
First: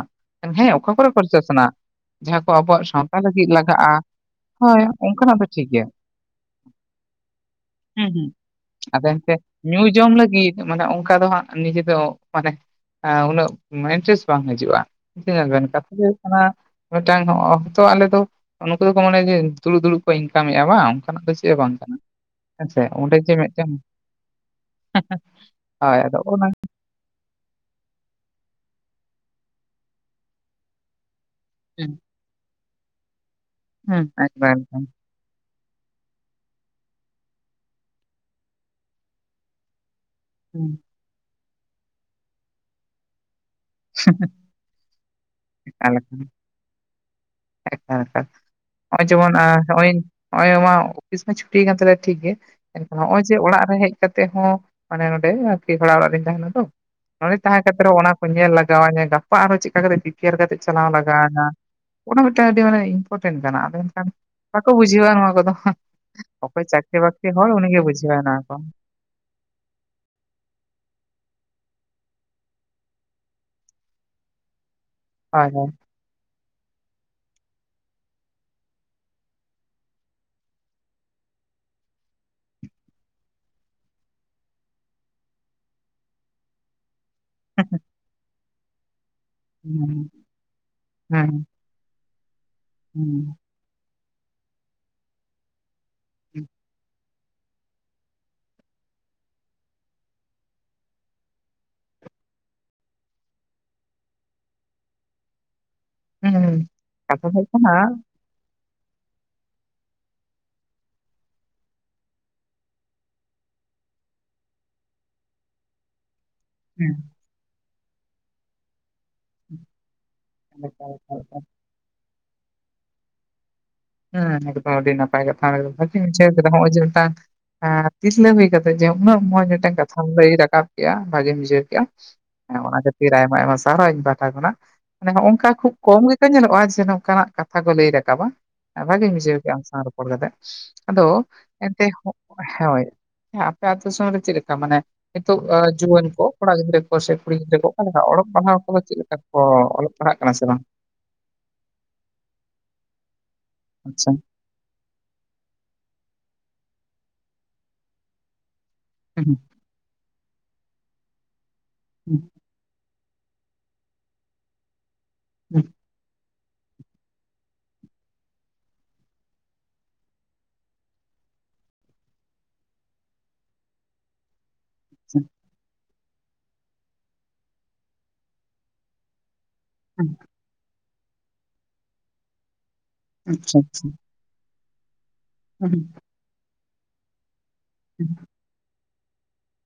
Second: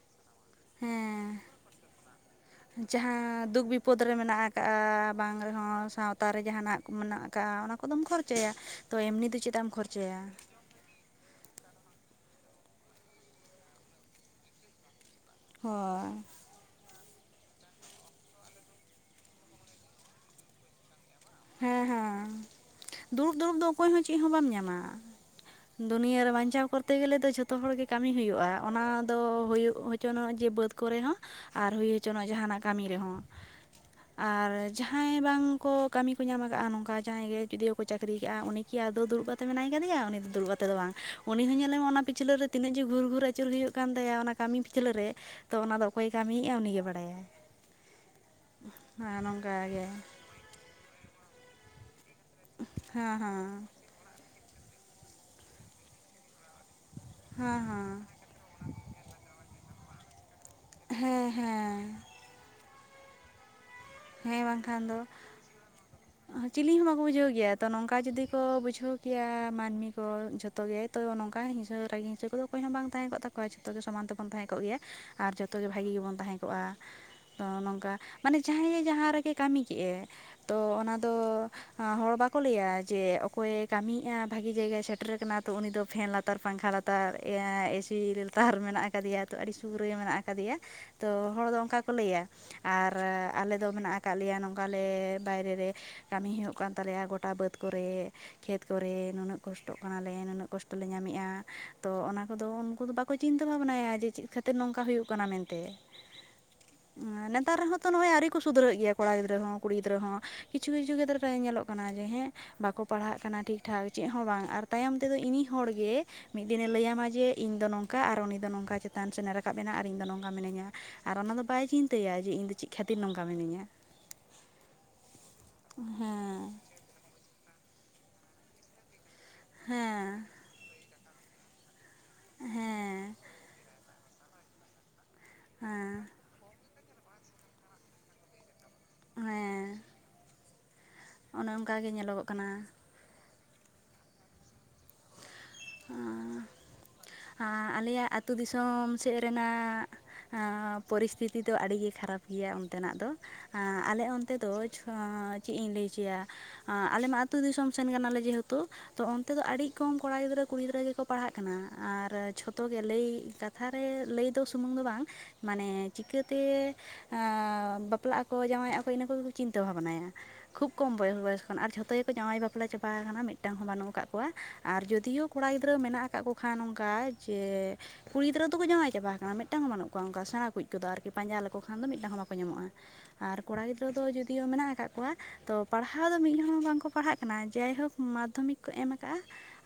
ᱦᱮᱸ ᱚᱠᱟ ᱠᱚᱨᱮ ᱠᱷᱚᱨᱪᱟ ᱥᱟᱱᱟᱣᱟ ᱡᱟᱦᱟᱸ ᱠᱚ ᱟᱵᱚᱣᱟᱜ ᱥᱟᱶᱛᱟ ᱡᱟᱦᱟᱸ ᱞᱟᱹᱜᱤᱫ ᱫᱩᱠᱽ ᱵᱤᱯᱚᱫ ᱞᱟᱜᱟᱜᱼᱟ ᱨᱮ ᱢᱮᱱᱟᱜ ᱟᱠᱟᱜᱼᱟ ᱦᱳᱭ ᱵᱟᱝ ᱚᱱᱠᱟᱱᱟᱜ ᱫᱚ ᱴᱷᱤᱠ ᱨᱮᱦᱚᱸ ᱜᱮᱭᱟ ᱥᱟᱶ ᱛᱟ ᱨᱮ ᱡᱟᱦᱟᱱᱟᱜ ᱠᱚ ᱢᱮᱱᱟᱜ ᱟᱠᱟᱫᱼᱟ ᱚᱱᱟ ᱠᱚᱫᱚᱢ ᱦᱩᱸ ᱦᱩᱸ ᱠᱷᱚᱨᱪᱟᱭᱟ ᱛᱚ ᱟᱫᱚ ᱮᱢᱱᱤ ᱮᱱᱛᱮ ᱫᱚ ᱪᱮᱫ ᱮᱢ ᱧᱩ ᱡᱚᱢ ᱠᱷᱚᱨᱪᱟᱭᱟ ᱞᱟᱹᱜᱤᱫ ᱢᱟᱱᱮ ᱚᱱᱠᱟ ᱫᱚ ᱦᱟᱸᱜ ᱱᱤᱡᱮ ᱫᱚ ᱢᱟᱱᱮ ᱩᱱᱟᱹᱜ ᱢᱟ ᱤᱱᱴᱟᱨᱮᱥ ᱵᱟᱝ ᱦᱟᱡᱩᱜᱼᱟ ᱾ ᱵᱩᱡᱽ ᱠᱮᱫᱟ ᱵᱮᱱ ᱠᱟᱛᱷᱟ ᱦᱳᱭ ᱦᱩᱭᱩᱜ ᱠᱟᱱᱟ ᱢᱤᱫᱴᱟᱝ ᱚᱠᱛᱚ ᱟᱞᱮ ᱫᱚ ᱱᱩᱠᱩ ᱫᱚᱠᱚ ᱢᱚᱱᱮ ᱡᱮ ᱫᱩᱲᱩᱵ ᱫᱩᱲᱩᱵ ᱠᱚ ᱤᱱᱠᱟᱢᱮᱫᱼᱟ ᱵᱟᱝ ᱚᱱᱠᱟᱱᱟᱜ ᱫᱚ ᱪᱮᱫ ᱦᱚᱸ ᱵᱟᱝ ᱦᱮᱸ ᱠᱟᱱᱟ ᱦᱮᱸ ᱦᱮᱸᱥᱮ ᱚᱸᱰᱮ ᱡᱮ ᱫᱩᱲᱩᱵ ᱫᱩᱲᱩᱵ ᱫᱚ ᱢᱤᱫᱴᱮᱱ ᱚᱠᱚᱭ ᱦᱚᱸ ᱪᱮᱫ ᱦᱚᱸ ᱵᱟᱢ ᱧᱟᱢ ᱟ ᱦᱳᱭ ᱟᱫᱚ ᱫᱩᱱᱭᱟᱹ ᱨᱮ ᱚᱱᱟ ᱵᱟᱧᱪᱟᱣ ᱠᱚᱨ ᱛᱮ ᱜᱮᱞᱮ ᱫᱚ ᱡᱷᱚᱛᱚ ᱦᱚᱲᱜᱮ ᱠᱟᱹᱢᱤ ᱦᱩᱭᱩᱜᱼᱟ ᱚᱱᱟ ᱫᱚ ᱦᱩᱭᱩᱜ ᱦᱚᱪᱚᱱᱚᱜ ᱡᱮ ᱵᱟᱹᱫᱽ ᱠᱚᱨᱮ ᱦᱚᱸ ᱟᱨ ᱦᱮᱸ ᱦᱩᱭ ᱦᱚᱪᱚᱱᱟᱜ ᱡᱟᱦᱟᱱᱟᱜ ᱠᱟᱹᱢᱤ ᱨᱮᱦᱚᱸ ᱦᱩᱸ ᱟᱨ ᱮᱠᱵᱟᱨ ᱮᱠᱫᱚᱢ ᱡᱟᱦᱟᱸᱭ ᱵᱟᱝ ᱠᱚ ᱠᱟᱹᱢᱤ ᱠᱚ ᱧᱟᱢ ᱟᱠᱟᱫᱼᱟ ᱱᱚᱝᱠᱟ ᱡᱟᱦᱟᱸᱭ ᱜᱮ ᱡᱩᱫᱤ ᱦᱳᱠᱚ ᱪᱟᱹᱠᱨᱤ ᱠᱟᱜᱼᱟ ᱩᱱᱤ ᱠᱤ ᱟᱫᱚᱣ ᱫᱩᱲᱩᱵ ᱠᱟᱛᱮ ᱢᱮᱱᱟᱭ ᱠᱟᱫᱮᱭᱟ ᱩᱱᱤ ᱫᱩᱲᱩᱵ ᱠᱟᱛᱮ ᱦᱩᱸ ᱫᱚ ᱵᱟᱝ ᱩᱱᱤ ᱦᱚᱸ ᱧᱮᱞᱮᱢᱟ ᱚᱱᱟ ᱯᱤᱪᱷᱟᱹ ᱨᱮ ᱛᱤᱱᱟᱹᱜ ᱜᱮ ᱜᱷᱩᱨ ᱜᱷᱩᱨ ᱟᱹᱪᱩᱨ ᱦᱩᱭᱩᱜ ᱠᱟᱱ ᱛᱟᱭᱟ ᱚᱱᱟ ᱠᱟᱹᱢᱤ ᱯᱤᱪᱞᱟᱹ ᱨᱮ ᱛᱚ ᱚᱱᱟᱫᱚ ᱮᱠᱟᱞ ᱚᱠᱚᱭᱮ ᱮᱠᱟᱞ ᱠᱟᱹᱢᱤᱭᱮᱫᱼᱟ ᱩᱱᱤᱜᱮ ᱵᱟᱲᱟᱭᱟᱭ ᱮᱠᱟᱞ ᱮᱠᱟᱞ, ᱱᱚᱜ-ᱚᱭ ᱦᱮᱸ ᱡᱮᱢᱚᱱᱜ ᱱᱚᱝᱠᱟ ᱜᱮ ᱱᱚᱜ-ᱚᱭ ᱢᱟ ᱚᱯᱷᱤᱥ ᱢᱟ ᱪᱷᱩᱴᱤ ᱠᱟᱱ ᱛᱟᱞᱮᱭᱟ ᱴᱷᱤᱠ ᱜᱮ ᱮᱱᱠᱷᱟᱱ ᱦᱮᱸ ᱱᱚᱜᱼᱚᱭ ᱡᱮ ᱦᱮᱸ ᱚᱲᱟᱜ ᱨᱮ ᱦᱮᱡ ᱠᱟᱛᱮ ᱦᱚᱸ ᱢᱟᱱᱮ ᱱᱚᱸᱰᱮ ᱟᱨᱠᱤ ᱵᱷᱟᱲᱟ ᱚᱲᱟᱜ ᱨᱤᱧ ᱛᱟᱦᱮᱱᱟ ᱛᱚ ᱱᱚᱸᱰᱮ ᱦᱮᱸ ᱛᱟᱦᱮᱸ ᱠᱟᱛᱮᱜ ᱦᱮᱸ ᱨᱮᱦᱚᱸ ᱚᱱᱟ ᱠᱚ ᱧᱮᱞ ᱞᱟᱜᱟᱣ ᱟᱧᱟᱹ ᱜᱟᱯᱟ ᱟᱨᱦᱚᱸ ᱪᱮᱫᱠᱟ ᱠᱟᱛᱮ ᱯᱤᱯᱤᱭᱟᱨ ᱠᱟᱛᱮᱫ ᱪᱟᱞᱟᱣ ᱦᱮᱸ ᱞᱟᱜᱟᱧᱟ ᱦᱮᱸ ᱚᱱᱟ ᱢᱤᱫᱴᱟᱱ ᱟᱹᱰᱤ ᱢᱟᱱᱮ ᱤᱢᱯᱚᱴᱮᱱᱴ ᱠᱟᱱᱟ ᱟᱫᱚ ᱮᱱᱠᱷᱟᱱ ᱦᱮᱸ ᱵᱟᱠᱚ ᱵᱟᱝᱠᱷᱟᱱ ᱫᱚ ᱵᱩᱡᱷᱟᱹᱣᱟ ᱱᱚᱣᱟ ᱠᱚᱫᱚ ᱚᱠᱚᱭ ᱪᱤᱞᱤ ᱦᱚᱸ ᱪᱟᱹᱠᱨᱤ ᱵᱟᱠᱚ ᱵᱩᱡᱷᱟᱹᱣ ᱵᱟᱹᱠᱨᱤ ᱦᱚᱲ ᱜᱮᱭᱟ ᱛᱚ ᱩᱱᱤᱜᱮ ᱱᱚᱝᱠᱟ ᱵᱩᱡᱷᱟᱹᱣᱟ ᱡᱩᱫᱤ ᱠᱚ ᱱᱚᱣᱟ ᱵᱩᱡᱷᱟᱹᱣ ᱠᱮᱭᱟ ᱢᱟᱹᱱᱢᱤ ᱠᱚ ᱡᱷᱚᱛᱚ ᱜᱮ ᱛᱚ ᱱᱚᱝᱠᱟ ᱦᱤᱥᱟᱹ ᱨᱟᱹᱜᱤ ᱦᱤᱥᱟᱹ ᱠᱚᱫᱚ ᱚᱠᱚᱭ ᱦᱚᱸ ᱵᱟᱝ ᱛᱟᱦᱮᱸ ᱠᱚᱜ ᱛᱟᱠᱚ ᱠᱚᱣᱟ ᱡᱷᱚᱛᱚ ᱜᱮ ᱥᱚᱢᱟᱱ ᱛᱮᱵᱚᱱ ᱛᱟᱦᱮᱸ ᱠᱚᱜ ᱜᱮᱭᱟ ᱟᱨ ᱦᱳᱭ ᱡᱚᱛᱚ ᱜᱮ ᱦᱳᱭ ᱵᱷᱟᱜᱤ ᱜᱮᱵᱚᱱ ᱛᱟᱦᱮᱸ ᱠᱚᱜᱼᱟ ᱛᱚ ᱱᱚᱝᱠᱟ ᱢᱟᱱᱮ ᱡᱟᱦᱟᱸᱭ ᱡᱟᱦᱟᱸ ᱨᱮᱜᱮ ᱠᱟᱹᱢᱤ ᱠᱮᱫ ᱮ ᱛᱚ ᱚᱱᱟ ᱫᱚ ᱦᱚᱲ ᱵᱟᱠᱚ ᱞᱟᱹᱭ ᱟ ᱡᱮ ᱚᱠᱚᱭᱮ ᱠᱟᱹᱢᱤᱭᱮᱫᱼᱟ ᱵᱷᱟᱜᱤ ᱡᱟᱭᱜᱟᱭ ᱥᱮᱴᱮᱨᱠ ᱛᱚ ᱩᱱᱤ ᱫᱚ ᱯᱷᱮᱱ ᱞᱟᱛᱟᱨ ᱯᱟᱝᱠᱷᱟ ᱞᱟᱛᱟᱨ ᱮᱥᱤ ᱞᱟᱛᱟᱨ ᱢᱮᱱᱟᱜ ᱟᱠᱟᱫᱮᱭᱟ ᱟᱹᱰᱤ ᱥᱩᱠ ᱨᱮ ᱦᱩᱸ ᱢᱮᱱᱟᱜ ᱟᱠᱟᱫᱮᱭᱟ ᱛᱚ ᱦᱩᱸ ᱦᱚᱲ ᱫᱚ ᱚᱱᱠᱟ ᱠᱚ ᱞᱟᱹᱭ ᱟ ᱟᱨ ᱦᱩᱸ ᱟᱞᱮ ᱫᱚ ᱢᱮᱱᱟᱜ ᱟᱠᱟᱫ ᱞᱮᱭᱟ ᱱᱚᱝᱠᱟ ᱞᱮ ᱵᱟᱭᱨᱮ ᱨᱮ ᱠᱟᱹᱢᱤ ᱦᱩᱭᱩᱜ ᱠᱟᱱ ᱛᱟᱞᱮᱭᱟ ᱜᱚᱴᱟ ᱵᱟᱹᱫᱽ ᱠᱚᱨᱮ ᱠᱷᱮᱛ ᱠᱚᱨᱮ ᱱᱩᱱᱟᱹᱜ ᱠᱚᱥᱴᱚᱜ ᱠᱟᱱᱟᱞᱮ ᱱᱩᱱᱟᱹᱜ ᱠᱚᱥᱴᱚ ᱞᱮ ᱧᱟᱢᱮᱫᱼᱟ ᱛᱚ ᱚᱱᱟ ᱠᱚᱫᱚ ᱩᱱᱠᱩ ᱫᱚ ᱵᱟ ᱠᱚ ᱪᱤᱱᱛᱟᱹ ᱵᱷᱟᱵᱱᱟᱭᱟ ᱡᱮ ᱪᱮᱫ ᱠᱷᱟᱹᱛᱤᱨ ᱱᱚᱝᱠᱟ ᱦᱩᱭᱩᱜ ᱠᱟᱱᱟ ᱢᱮᱱᱛᱮ ᱦᱩᱸ ᱦᱩᱸ ᱠᱟᱛᱷᱟ (inaudible) ᱫᱚ ᱦᱩᱭᱩᱜ ᱱᱮᱛᱟᱨ ᱠᱟᱱᱟ ᱨᱮᱦᱚᱸ ᱛᱚ ᱱᱚᱜᱼᱚᱭ ᱟᱹᱣᱨᱤ ᱠᱚ ᱥᱩᱫᱷᱟᱹᱨᱟᱹᱜ ᱜᱮᱭᱟ ᱠᱚᱲᱟ ᱜᱤᱫᱽᱟᱹ ᱦᱚᱸ ᱠᱩᱲᱤ ᱜᱤᱫᱽᱟᱹ ᱦᱚᱸ ᱠᱤᱪᱷᱩ ᱠᱤᱪᱷᱩ ᱠᱷᱮᱛᱨᱮ ᱨᱮ ᱧᱮᱞ ᱠᱟᱱᱟ ᱡᱮ ᱦᱮᱸ ᱵᱟᱠᱚ ᱯᱟᱲᱦᱟᱜ ᱠᱟᱱᱟ ᱴᱷᱤᱠᱴᱷᱟᱠ ᱪᱮᱫ ᱦᱚᱸ ᱵᱟᱝ ᱟᱨ ᱛᱟᱭᱚᱢ ᱛᱮᱫᱚ ᱤᱱᱤ ᱦᱚᱲᱜᱮ ᱢᱤᱫ ᱫᱤᱱᱮ ᱦᱮᱸ ᱞᱟᱹᱭᱟᱢᱟ ᱡᱮ ᱤᱧ ᱫᱚ ᱱᱚᱝᱠᱟ ᱟᱨ ᱩᱱᱤ ᱫᱚ ᱱᱚᱝᱠᱟ ᱪᱮᱛᱟᱱ ᱥᱮᱱᱮ ᱨᱟᱠᱟᱵᱮᱱᱟ ᱟᱨ ᱤᱧ ᱫᱚ ᱱᱚᱝ ᱱᱚᱝᱠᱟ ᱢᱤᱱᱟᱹᱧᱟ ᱟᱨ ᱚᱱᱟ ᱫᱚ ᱵᱟᱭ ᱪᱤᱱᱛᱟᱹᱭᱟ ᱡᱮ ᱤᱧ ᱫᱚ ᱪᱮᱫ ᱠᱷᱟᱹᱛᱤᱨ ᱱᱚᱝᱠᱟ ᱢᱤᱱᱟᱹᱧᱟ ᱦᱮᱸ ᱮᱠᱫᱚᱢ ᱟᱹᱰᱤ ᱱᱟᱯᱟᱭ ᱠᱟᱛᱷᱟᱢ ᱞᱟᱹᱭ ᱠᱮᱫᱟ ᱵᱷᱟᱜᱤᱧ ᱵᱩᱡᱷᱟᱹᱣ ᱠᱮᱫᱟ ᱦᱮᱸ ᱱᱚᱜ-ᱚᱭ ᱡᱮ ᱢᱤᱫᱴᱟᱝ ᱛᱤᱨᱞᱟᱹ ᱦᱩᱭ ᱠᱟᱛᱮᱫ ᱡᱮ ᱩᱱᱟᱹᱜ ᱢᱚᱸᱡᱽ ᱢᱤᱫᱴᱮᱱ ᱠᱟᱛᱷᱟᱢ ᱦᱮᱸ ᱞᱟᱹᱭ ᱨᱟᱠᱟᱵ ᱠᱮᱜᱼᱟ ᱵᱷᱟᱜᱤᱧ ᱵᱩᱡᱷ ᱠᱮᱜ-ᱟ ᱦᱮᱸ ᱚᱱᱟ ᱠᱷᱟᱹᱛᱤᱨ ᱟᱭᱢᱟ ᱟᱭᱢᱟ ᱥᱟᱨᱦᱟᱣ ᱤᱧ ᱯᱟᱦᱴᱟ ᱠᱷᱚᱱᱟᱜ ᱢᱟᱱᱮ ᱱᱚᱜ ᱱᱚᱝᱠᱟ ᱠᱷᱩᱵ ᱠᱚᱢ ᱦᱮᱸ ᱜᱮᱠᱚ ᱧᱮᱞᱚᱜᱼᱟ ᱡᱮ ᱱᱚᱝᱠᱟᱱᱟᱜ ᱠᱟᱛᱷᱟ ᱠᱚ ᱞᱟᱹᱭ ᱨᱟᱠᱟᱵᱟ ᱵᱷᱟᱹᱜᱤᱧ ᱵᱩᱡᱷᱟᱹᱣ ᱠᱮᱫ ᱟᱢ ᱥᱟᱶ ᱦᱮᱸ ᱨᱚᱯᱚᱲ ᱠᱟᱛᱮ, ᱟᱫᱚ ᱚᱱᱮ ᱚᱱᱠᱟ ᱮᱱᱛᱮ ᱜᱮ ᱧᱮᱞᱚᱜᱚᱜ ᱠᱟᱱᱟ ᱦᱳᱭ ᱦᱮᱸ ᱟᱯᱮ ᱟᱹᱛᱩ ᱫᱤᱥᱚᱢ ᱨᱮ ᱪᱮᱫ ᱞᱮᱠᱟ ᱢᱟᱱᱮ ᱱᱤᱛᱚᱜ ᱡᱩᱣᱟᱹᱱ ᱠᱚᱲᱟ ᱜᱤᱫᱽᱨᱟᱹ ᱠᱚ ᱥᱮ ᱠᱩᱲᱤ ᱜᱤᱫᱽᱨᱟᱹ ᱠᱚ ᱚᱠᱟ ᱞᱮᱠᱟ ᱟᱞᱮᱭᱟᱜ ᱚᱞᱚᱜ ᱟᱹᱛᱩ ᱯᱟᱲᱦᱟᱣ ᱠᱚᱫᱚ ᱫᱤᱥᱚᱢ ᱪᱮᱫ ᱞᱮᱠᱟ ᱠᱚ ᱚᱞᱚᱜ ᱯᱟᱲᱦᱟᱜ ᱠᱟᱱᱟ ᱥᱮ ᱵᱟᱝ ᱯᱚᱨᱤᱥᱛᱤᱛᱤ ᱫᱚ ᱟᱹᱰᱤ ᱜᱮ ᱠᱷᱟᱨᱟᱯ ᱜᱮᱭᱟ ᱚᱱᱛᱮᱱᱟᱜ ᱫᱚ ᱟᱞᱮ ᱟᱪᱪᱷᱟ ᱚᱱᱛᱮ ᱫᱚ ᱪᱮᱫ ᱤᱧ ᱞᱟᱹᱭ ᱦᱚᱪᱚᱭᱟ ᱟᱞᱮ ᱢᱟ ᱟᱹᱛᱩ ᱫᱤᱥᱚᱢ ᱥᱮᱱ ᱠᱟᱱᱟᱞᱮ ᱡᱮᱦᱮᱛᱩ ᱛᱚ ᱚᱱᱛᱮ ᱦᱩᱸ ᱫᱚ ᱟᱹᱰᱤ ᱠᱚᱢ ᱠᱚᱲᱟ ᱜᱤᱫᱽᱨᱟᱹ ᱠᱩᱲᱤ ᱜᱤᱫᱽᱨᱟᱹ ᱜᱮᱠᱚ ᱯᱟᱲᱦᱟᱜ ᱠᱟᱱᱟ ᱟᱨ ᱦᱩᱸ ᱡᱚ ᱡᱚᱛᱚ ᱜᱮ ᱞᱟᱹᱭ ᱠᱟᱛᱷᱟ ᱨᱮ ᱞᱟᱹᱭ ᱫᱚ ᱥᱩᱢᱩᱝ ᱫᱚ ᱵᱟᱝ ᱦᱩᱸ ᱢᱟᱱᱮ ᱪᱤᱠᱟᱹᱛᱮ ᱛᱮ ᱵᱟᱯᱞᱟᱜ ᱟᱠᱚ ᱡᱟᱶᱟᱭ ᱟᱠᱚ ᱤᱱᱟᱹ ᱠᱚᱜᱮ ᱠᱚ ᱪᱤᱱᱛᱟᱹ ᱵᱷᱟᱵᱽᱱᱟᱭᱟ ᱠᱷᱩᱵ ᱠᱚᱢ ᱵᱚᱭᱚᱥ ᱠᱷᱚᱱ ᱟᱨ ᱡᱷᱚᱛᱚ ᱜᱮᱠᱚ ᱡᱟᱶᱟᱭ ᱵᱟᱯᱞᱟ ᱪᱟᱵᱟ ᱟᱠᱟᱱᱟ ᱢᱤᱫᱴᱟᱝ ᱦᱚᱸ ᱵᱟᱹᱱᱩᱜ ᱠᱟᱜ ᱠᱚᱣᱟ ᱟᱨ ᱦᱩᱸ ᱡᱚᱫᱤᱭᱳ ᱢᱮᱱᱟᱜ ᱟᱠᱟᱫ ᱠᱚ ᱠᱷᱟᱱ ᱱᱚᱱᱠᱟ ᱡᱮ ᱠᱩᱲᱤ ᱜᱤᱫᱽᱨᱟᱹ ᱫᱚᱠᱚ ᱡᱟᱶᱟᱭ ᱪᱟᱵᱟ ᱟᱠᱟᱱᱟ ᱢᱤᱫᱴᱟᱝ ᱵᱟᱹᱱᱩᱜ ᱠᱚᱣᱟ ᱦᱩᱸ ᱚᱱᱠᱟ ᱥᱮᱬᱟ ᱠᱩ ᱠᱚᱫᱚ ᱟᱨᱠᱤ ᱯᱟᱸᱡᱟ ᱞᱮᱠᱚ ᱠᱷᱟᱱ ᱫᱚ ᱢᱤᱫᱴᱟᱝ ᱦᱚᱸ ᱵᱟᱠᱚ ᱧᱟᱢᱚᱜᱼᱟ ᱟᱨ ᱟᱪᱪᱷᱟ ᱠᱚᱲᱟ ᱟᱪᱪᱷᱟ ᱜᱤᱫᱽᱨᱟᱹ ᱫᱚ ᱡᱩᱫᱤᱭᱳ ᱢᱮᱱᱟᱜ ᱟᱠᱟᱫ ᱠᱚᱣᱟ ᱠᱚᱣᱟ ᱛᱚ ᱯᱟᱲᱦᱟᱣ ᱫᱚ ᱢᱤᱫᱦᱚᱲ ᱵᱟᱝᱠᱚ ᱯᱟᱲᱦᱟᱜ ᱠᱟᱱᱟ ᱡᱟᱭᱦᱳᱠ ᱢᱟᱫᱽᱫᱷᱚᱢᱤᱠ ᱠᱚ ᱮᱢ ᱟᱠᱟᱜᱼᱟ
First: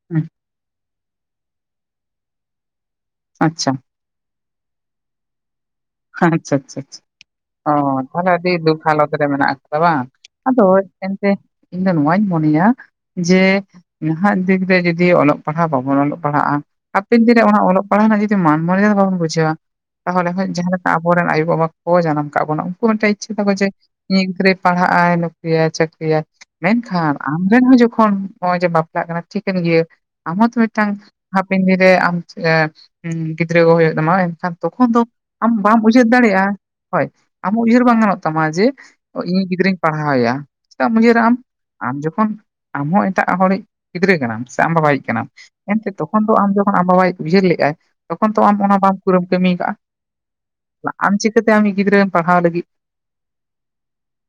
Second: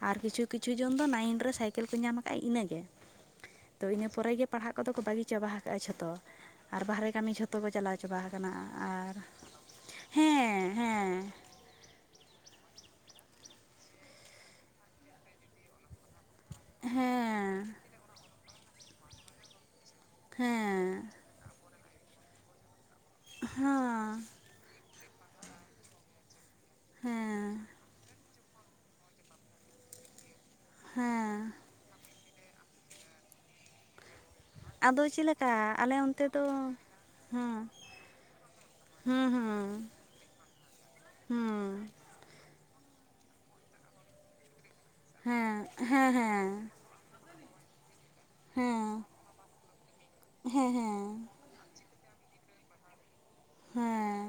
ᱟᱨ ᱠᱤᱪᱷᱩ ᱠᱤᱪᱷᱩ ᱡᱚᱱ ᱫᱚ ᱱᱟᱭᱤᱱ ᱨᱮ ᱥᱟᱭᱠᱮᱞ ᱠᱚ ᱧᱟᱢ ᱠᱟᱜᱼᱟ ᱤᱱᱟᱹᱜᱮ ᱟᱪᱪᱷᱟ ᱛᱚ ᱤᱱᱟᱹ ᱯᱚᱨᱮ ᱯᱟᱲᱦᱟᱜ ᱟᱠᱚ ᱠᱚ ᱫᱚ ᱠᱚ ᱵᱟᱹᱜᱤ ᱪᱟᱵᱟ ᱟᱠᱟᱜᱼᱟ ᱡᱷᱚᱛᱚ ᱟᱨ ᱵᱟᱦᱮᱨᱮ ᱠᱟᱹᱢᱤ ᱡᱷᱚᱛᱚ ᱠᱚ ᱚ ᱪᱟᱞᱟᱣ ᱪᱟᱵᱟ ᱛᱟᱦᱚᱞᱮ ᱟᱹᱰᱤ ᱟᱠᱟᱱᱟ ᱫᱩᱠ ᱦᱟᱞᱚᱛ ᱟᱨ ᱨᱮ ᱢᱮᱱᱟᱜ ᱵᱟᱝ ᱟᱫᱚ ᱦᱮᱸ ᱦᱮᱸ ᱮᱱᱛᱮ ᱤᱧ ᱫᱚ ᱱᱩᱣᱟᱧ ᱢᱚᱱᱮᱭᱟ ᱡᱮ ᱱᱟᱦᱟᱸᱜ ᱫᱩᱜᱽ ᱨᱮ ᱡᱩᱫᱤ ᱚᱞᱚᱜ ᱯᱟᱲᱦᱟᱜ ᱵᱟᱵᱚᱱ ᱚᱞᱚᱜᱼᱼ ᱯᱟᱲᱦᱟᱜᱼᱟ ᱦᱟᱯᱮᱱ ᱫᱤᱱ ᱨᱮ ᱚᱱᱟ ᱦᱮᱸ ᱚᱞᱚᱜ ᱯᱟᱲᱦᱟᱜ ᱨᱮᱱᱟᱜ ᱡᱩᱫᱤ ᱢᱟᱱ ᱢᱟᱲᱟᱭᱟ ᱵᱟᱵᱚᱱ ᱵᱩᱡᱷᱟᱹᱣᱟ ᱛᱟᱦᱚᱞᱮ ᱠᱷᱟᱡ ‌ᱡᱟᱦᱟᱸ ᱞᱮᱠᱼᱼᱼ ᱦᱮᱸ ᱨᱮᱱ ᱟᱭᱳᱼᱵᱟᱵᱟ ᱠᱚ ᱡᱟᱱᱟᱢ ᱟᱠᱟᱜ ᱵᱚᱱᱟ ᱩᱱᱠᱩ ᱢᱤᱫᱴᱮᱱ ᱤᱪᱪᱷᱟᱹ ᱛᱟᱠᱚ ᱡᱮ ᱦᱮᱸ ᱤᱧᱤᱜ ᱜᱤᱫᱽᱨᱟᱹᱭᱼᱼ ᱯᱟᱲᱦᱟᱜᱼᱟᱭ ᱱᱚᱠᱨᱤ ᱭᱟᱭ ᱪᱟᱹᱠᱨᱤ ᱭᱟᱭ ᱢᱮᱱᱠᱷᱟᱱ ᱟᱢ ᱨᱮᱱ ᱦᱮᱸ ᱦᱚᱸ ᱡᱚᱠᱷᱚᱱ ᱱᱚᱜᱼᱚᱭ ᱡᱮ ᱵᱟᱯᱼᱼ ᱞᱟᱜ ᱠᱟᱱᱟ ᱴᱷᱤᱠᱟᱹᱱ ᱜᱮ ᱟᱢ ᱦᱚᱸᱛᱚ ᱢᱤᱫᱴᱟᱝ ᱦᱮᱸ ᱦᱟᱯᱮᱱ ᱫᱤᱱ ᱨᱮ ᱟᱢ ᱮᱻ ᱦᱩᱸ ᱜᱤᱫᱽᱨᱟᱹ ᱠᱚ ᱦᱚᱭᱚᱜ ᱛᱟᱢᱟ ᱦᱚᱭ ᱮᱱᱠᱷᱟᱱ ᱛᱚᱠᱷᱚᱱ ᱫᱚᱼᱼ ᱟᱫᱚ ᱪᱮᱫ ᱟᱢ ᱞᱮᱠᱟ ᱵᱟᱢ ᱟᱞᱮ ᱩᱭᱦᱟᱹᱨ ᱚᱱᱛᱮ ᱫᱟᱲᱮᱜᱼᱟ ᱫᱚ ᱦᱚᱭ ᱟᱢ ᱦᱮᱸ ᱩᱭᱦᱟᱹᱨ ᱵᱟᱝ ᱜᱟᱱᱚᱜ ᱛᱟᱢᱟ ᱡᱮᱼᱼ ᱛᱚ ᱦᱩᱸ ᱤᱧᱤᱡ ᱜᱤᱫᱽᱨᱟᱹᱧ ᱦᱩᱸ ᱯᱟᱲᱦᱟᱣᱮᱭᱟ ᱪᱮᱫᱟᱢ ᱩᱭᱦᱟᱹᱨᱟ ᱟᱢ, ᱦᱩᱸ ᱟᱢ ᱡᱚᱠᱷᱚᱱᱼᱼ ᱟᱢ ᱦᱚᱸ ᱮᱴᱟᱜ ᱦᱚᱲᱤᱡ ᱜᱤᱫᱽᱨᱟᱹ ᱠᱟᱱᱟᱢ ᱥᱮ ᱟᱢ ᱵᱟᱵᱟ ᱭᱤᱡ ᱠᱟᱱᱟᱢ ᱦᱮᱸ ᱮᱱᱛᱮᱜ ᱦᱮᱸ ᱛᱚᱠᱷᱚᱱ ᱫᱚ ᱦᱮᱸ ᱟᱢ ᱡᱚᱠᱷᱚᱱ ᱟᱢ ᱵᱟᱵᱟ ᱭᱤᱡᱼᱼ ᱩᱭᱦᱟᱹᱨ ᱞᱮᱜᱼᱟᱭ ᱛᱚᱠᱷᱚᱱ ᱛᱚ ᱟᱢ ᱚᱱᱟ ᱵᱟᱢ ᱦᱮᱸ ᱠᱩᱨᱮᱢ ᱠᱟᱹᱢᱤᱭ ᱠᱟᱜ-ᱟ᱾ ᱦᱮᱸ ᱛᱟ ᱟᱢ ᱦᱮᱸ ᱪᱤᱠᱟᱹᱛᱮ ᱟᱢᱤᱡ ᱜᱤᱫᱽᱨᱟᱹᱢ ᱯᱟᱲᱦᱟᱣ ᱞᱟᱹᱜᱤᱫᱼᱼ ᱦᱮᱸᱻ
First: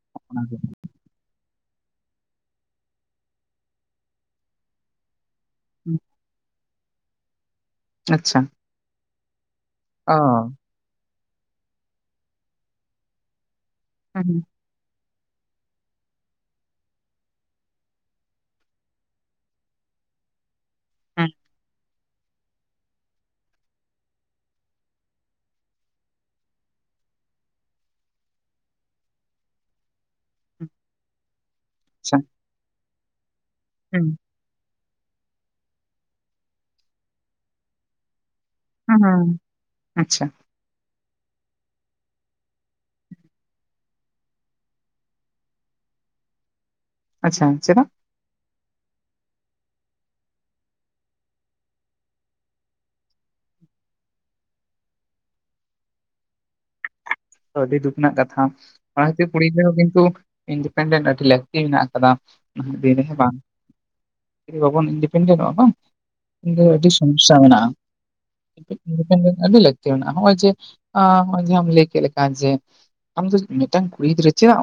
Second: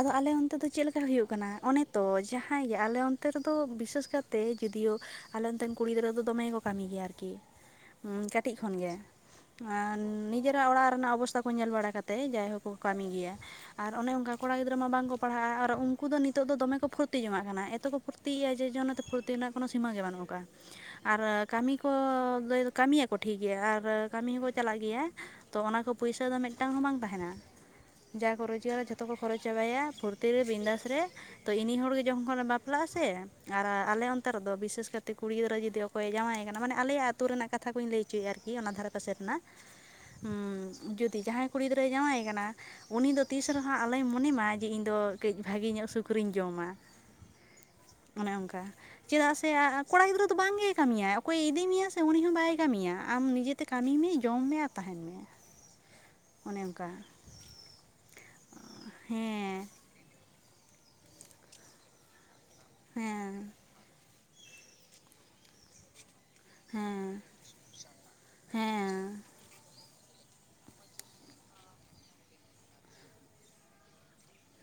ᱟᱫᱚ ᱟᱞᱮ ᱚᱱᱛᱮ ᱚᱱᱟᱜᱮ ᱫᱚ ᱪᱮᱜ ᱞᱮᱠᱼᱼ ᱠᱟᱹ ᱦᱩᱭᱩᱜ ᱠᱟᱱᱟ ᱚᱱᱮ ᱛᱚ ᱡᱟᱦᱟᱸᱭ ᱜᱮ ᱟᱞᱮ ᱚᱱᱛᱮ ᱨᱮᱫᱚ ᱵᱤᱥᱮᱥ ᱠᱟᱛᱮ ᱡᱩᱫᱤᱭᱳᱼᱼ ᱦᱟᱞᱮ ᱱᱚᱛᱮᱱ ᱠᱩᱲᱤ ᱦᱩᱸ, ᱜᱤᱫᱽᱨᱟᱹ ᱫᱚ ᱫᱚᱢᱮ ᱠᱚ ᱠᱟᱢᱤᱭ ᱜᱮᱭᱟ ᱟᱨᱠᱤ ᱩᱢᱻ ᱟᱪᱪᱷᱟ ᱠᱟᱹᱴᱤᱡ ᱠᱷᱚᱱ ᱜᱮ᱾ ᱟᱸᱻ ᱚ ᱱᱤᱡᱮᱨᱟᱜ ᱚᱲᱟᱜ ᱨᱮᱱᱟᱜ ᱚᱵᱚᱥᱛᱟ ᱠᱚ ᱧᱮᱞ ᱵᱟᱲᱟ ᱠᱟᱛᱮᱡ ᱡᱟᱭᱦᱳᱠ ᱠᱚ ᱠᱟᱢᱤ ᱜᱮᱭᱟ᱾ ᱟᱨ ᱚᱱᱮ ᱚᱱᱠᱟ‌ ᱦᱩᱸ ᱠᱚᱲᱟ ᱜᱤᱫᱽᱨᱟᱹ ᱢᱟ ᱵᱟᱝ ᱠᱚ ᱯᱟᱲᱦᱟᱜᱼᱟ ᱟᱨ ᱩᱱᱠᱩ ᱫᱚ ᱱᱤᱛᱚᱜ ᱫᱚᱢᱮ ᱠᱚ ᱯᱷᱩᱨᱛᱤ ᱡᱚᱝᱟᱜ ᱠᱟᱱᱟ ᱮᱛᱚ ᱠᱚ ᱯᱷᱩᱨᱛᱤᱜ ᱭᱮᱜ-ᱟ ᱡᱮ ᱡᱚ ᱚᱱᱟᱛᱮ ᱯᱷᱩᱨᱛᱤ ᱨᱮᱱᱟᱜᱼᱼ ᱠᱚᱱᱚ ᱥᱤᱢᱟᱹ ᱜᱮ ᱵᱟᱱᱩᱜ ᱟᱠᱟᱜᱼᱟ ᱦᱩᱸ ᱦᱩᱸ ᱟᱨ ᱠᱟᱢᱤᱠᱼᱼ ᱠᱚ ᱞᱟᱹᱭ ᱫᱚ ᱠᱟᱢᱤ ᱭᱟᱠᱚ ᱴᱷᱤᱠ ᱜᱮᱭᱟ ᱟᱨ ᱠᱟᱢᱤ ᱦᱚᱸᱠᱚ ᱪᱟᱞᱟᱜ ᱜᱮᱭᱟᱼᱼ ᱛᱚ ᱚᱱᱟ ᱠᱚ ᱯᱩᱭᱥᱟᱹ ᱫᱚ ᱢᱮᱜᱴᱟᱝ ᱦᱚᱸ ᱵᱟᱝ ᱛᱟᱦᱮᱱᱟ᱾ ᱡᱟ ᱠᱚ ᱨᱚᱡᱽᱜᱟᱨᱟ ᱡᱷᱚᱛᱚ ᱠᱚ ᱠᱷᱚᱨᱚᱪ ᱪᱟᱵᱟᱭᱟ ᱯᱷᱩᱨᱛᱤ ᱨᱮ ᱦᱩᱸ ᱵᱤᱱᱫᱟᱥ ᱨᱮ ᱛᱚ ᱤᱱᱤ ᱦᱚᱲ ᱜᱮ ᱟᱪᱪᱷᱟ ᱡᱚᱠᱷᱚᱱ ᱵᱟᱯᱼᱼ ᱞᱟᱜᱼᱟ ᱥᱮ ᱟᱨ ᱟᱞᱮ ᱦᱩᱸ ᱚᱱᱛᱮ ᱨᱮᱫᱚ ᱵᱤᱥᱮᱥ ᱠᱟᱛᱮ ᱠᱩᱲᱤ ᱜᱤᱫᱽᱨᱟᱹ ᱡᱩᱫᱤ ᱚᱠᱚᱭᱮ ᱡᱟᱶᱟᱭᱮ ᱠᱟᱱᱟ ᱢᱟᱱᱮ ᱟᱞᱮᱭᱟᱜ ᱟᱹᱛᱩ ᱨᱮᱱᱟᱜ ᱠᱟᱛᱷᱟᱼᱼ ᱠᱟᱛᱷᱟ ᱠᱩᱧ ᱞᱟᱹᱭ ᱩᱪᱩᱭᱮᱜᱼᱟ ᱟᱨᱠᱤ ᱚᱱᱟ ᱫᱷᱟᱨᱮ ᱦᱩᱸ ᱯᱟᱥᱮ ᱦᱩᱸ ᱨᱮᱱᱟᱜ ᱟᱪᱪᱷᱟ ᱩᱸᱻᱡᱩᱫᱤ ᱡᱟᱦᱟᱸᱭ ᱠᱩᱲᱤ ᱜᱤᱫᱽᱨᱟᱹᱭ ᱡᱟᱶᱟᱭ ᱟᱠᱟᱱᱟᱼᱼ ᱩᱱᱤ ᱫᱚ ᱛᱤᱥ ᱨᱮᱦᱚᱸ ᱟᱞᱚᱭ ᱢᱚᱱᱮ ᱢᱟ ᱡᱮ ᱤᱧ ᱫᱚ ᱠᱟᱹᱡ ᱵᱷᱟᱜᱤ ᱧᱚᱜ ᱥᱩᱠ ᱨᱤᱧ ᱡᱚᱢᱟ᱾ ᱟᱸᱪᱪᱷᱟ ᱪᱮᱫᱟᱜ? ᱚᱱᱮ ᱚᱝᱠᱟ᱾ ᱪᱮᱫᱟᱜ ᱥᱮ ᱟᱻ ᱠᱚᱲᱟ ᱜᱤᱫᱽᱨᱟᱹ ᱫᱚ ᱵᱟᱝ ᱜᱮᱭ ᱠᱟᱢᱤ ᱭᱟᱭ ᱚᱠᱚᱭᱮ ᱤᱫᱤ ᱢᱮᱭᱟ ᱥᱮ ᱩᱱᱤ ᱦᱚᱸ ᱵᱟᱭ ᱠᱟᱢᱤᱭᱟ ᱟᱢ ᱱᱤᱡᱮᱛᱼᱼ ᱛᱮ ᱠᱟᱢᱤ ᱢᱮ ᱡᱚᱢ ᱢᱮ ᱟᱨ ᱛᱟᱦᱮᱸᱱ ᱢᱮ᱾ ᱚᱱᱮ ᱚᱝᱠᱟ᱾ ᱟᱹᱰᱤ ᱫᱩᱠ ᱨᱮᱱᱟᱜ ᱠᱟᱛᱷᱟ ᱚᱱᱟ ᱠᱷᱟᱹᱛᱤᱨ ᱠᱩᱲᱤᱼᱼ ᱦᱮᱸ ᱛᱮᱦᱚᱸ ᱠᱤᱱᱛᱩ ᱤᱱᱰᱤᱯᱮᱱᱰᱮᱱᱴ ᱟᱹᱰᱤ ᱞᱟᱹᱠᱛᱤ ᱢᱮᱱᱟᱜ ᱟᱠᱟᱫᱟ ᱱᱟᱦᱟᱸᱜ ᱫᱤᱱ ᱨᱮ ᱦᱚᱸ ᱦᱮᱸ ᱵᱟᱝ᱾ ᱡᱩᱫᱤ ᱵᱟᱵᱚᱱ ᱤᱱᱰᱤᱯᱮᱱᱰᱮᱱᱚᱜᱼᱟ ᱵᱟᱝᱼᱼ ᱠᱤᱱᱫᱩ ᱟᱹᱰᱤ ᱦᱮᱸ ᱥᱚᱢᱚᱥᱥᱟ ᱢᱮᱱᱟᱜᱼᱟ ᱠᱤᱱᱛᱩᱠ ᱦᱮᱸ ᱤᱱᱰᱤᱯᱮᱱᱰᱮᱱᱴ ᱟᱹᱰᱤ ᱞᱟᱹᱠᱛᱤᱼᱼ ᱛᱤ ᱢᱮᱱᱟᱜᱼᱟ ᱦᱚᱸᱜᱼᱚᱭ ᱡᱮ ᱟ ᱦᱚᱸᱜᱼᱚᱭ ᱡᱮ ᱟᱢ‌ ᱞᱟᱭ ᱠᱮᱜ ᱞᱮᱠᱼᱼ ᱟᱸᱻ ᱡᱮ ᱟᱢ ᱫᱚ ᱢᱤᱫᱴᱟᱝ ᱠᱩᱲᱤ ᱜᱤᱫᱽᱨᱟᱹ ᱪᱮᱫᱟᱜ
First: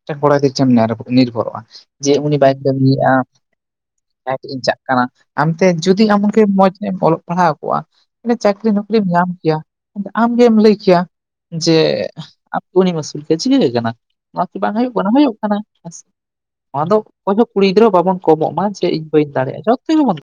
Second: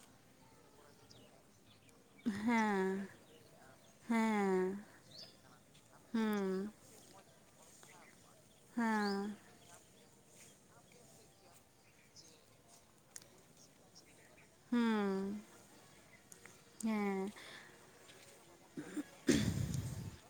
ᱢᱤᱫᱟᱝ ᱠᱚᱲᱟ ᱜᱤᱫᱽᱨᱟᱹ ᱪᱮᱢ ᱱᱤᱨᱵᱷᱚᱨᱚᱜᱼᱟ᱾ ᱡᱮ ᱩᱱᱤ ᱵᱟᱭ ᱦᱮᱸ ᱠᱟᱹᱢᱤᱭᱮᱜ-ᱟᱼᱼ ᱟᱡ ᱴᱤᱜ ᱤᱧ ᱦᱮᱸ ᱪᱟᱜ ᱠᱟᱱᱟ ᱟᱢ ᱛᱮ ᱡᱩᱫᱤ ᱮᱢᱚᱱ ᱠᱤ ᱦᱩᱸ ᱢᱚᱸᱡᱽ ᱧᱚᱜ ᱮᱢ ᱚᱞᱚᱜ ᱯᱟᱲᱦᱟᱣ ᱠᱚᱜ-ᱟᱼᱼ ᱱᱮ ᱪᱟᱹᱠᱨᱤ ᱱᱩᱠᱨᱤᱢ ᱧᱟᱢ ᱦᱮᱸ ᱠᱮᱭᱟ ᱟᱢ ᱜᱮᱢ ᱞᱟᱹᱭ ᱠᱮᱭᱟ ᱡᱮᱼᱼ ᱟᱢ ‌ᱠᱤ ᱩᱱᱤᱢ ᱟᱹᱥᱩᱞ ᱠᱮᱭᱟ ᱪᱤᱠᱟᱹᱜ ᱠᱟᱱᱟ ᱚᱱᱟ ᱠᱤ ᱵᱟᱝ ᱦᱩᱭᱩᱜ ᱠᱟᱱᱟ ᱦᱩᱭᱩᱜ ᱦᱩᱸ ᱠᱟᱱᱟ‌ ᱦᱮᱸᱥᱮ ᱾ ᱱᱚᱣᱟ ᱫᱚ ᱦᱮᱸ ᱚᱠᱚᱭ ᱦᱚᱸ ᱠᱩᱲᱤ ᱜᱤᱫᱽᱨᱟᱹ ᱵᱟᱵᱚᱱ ᱠᱚᱢᱚᱜ ᱢᱟ ᱡᱮ ᱤᱧ ᱵᱟᱹᱧ ᱫᱟᱲᱮᱜ-ᱟ ᱡᱚᱛᱚ ᱜᱮᱵᱚᱱᱼᱼ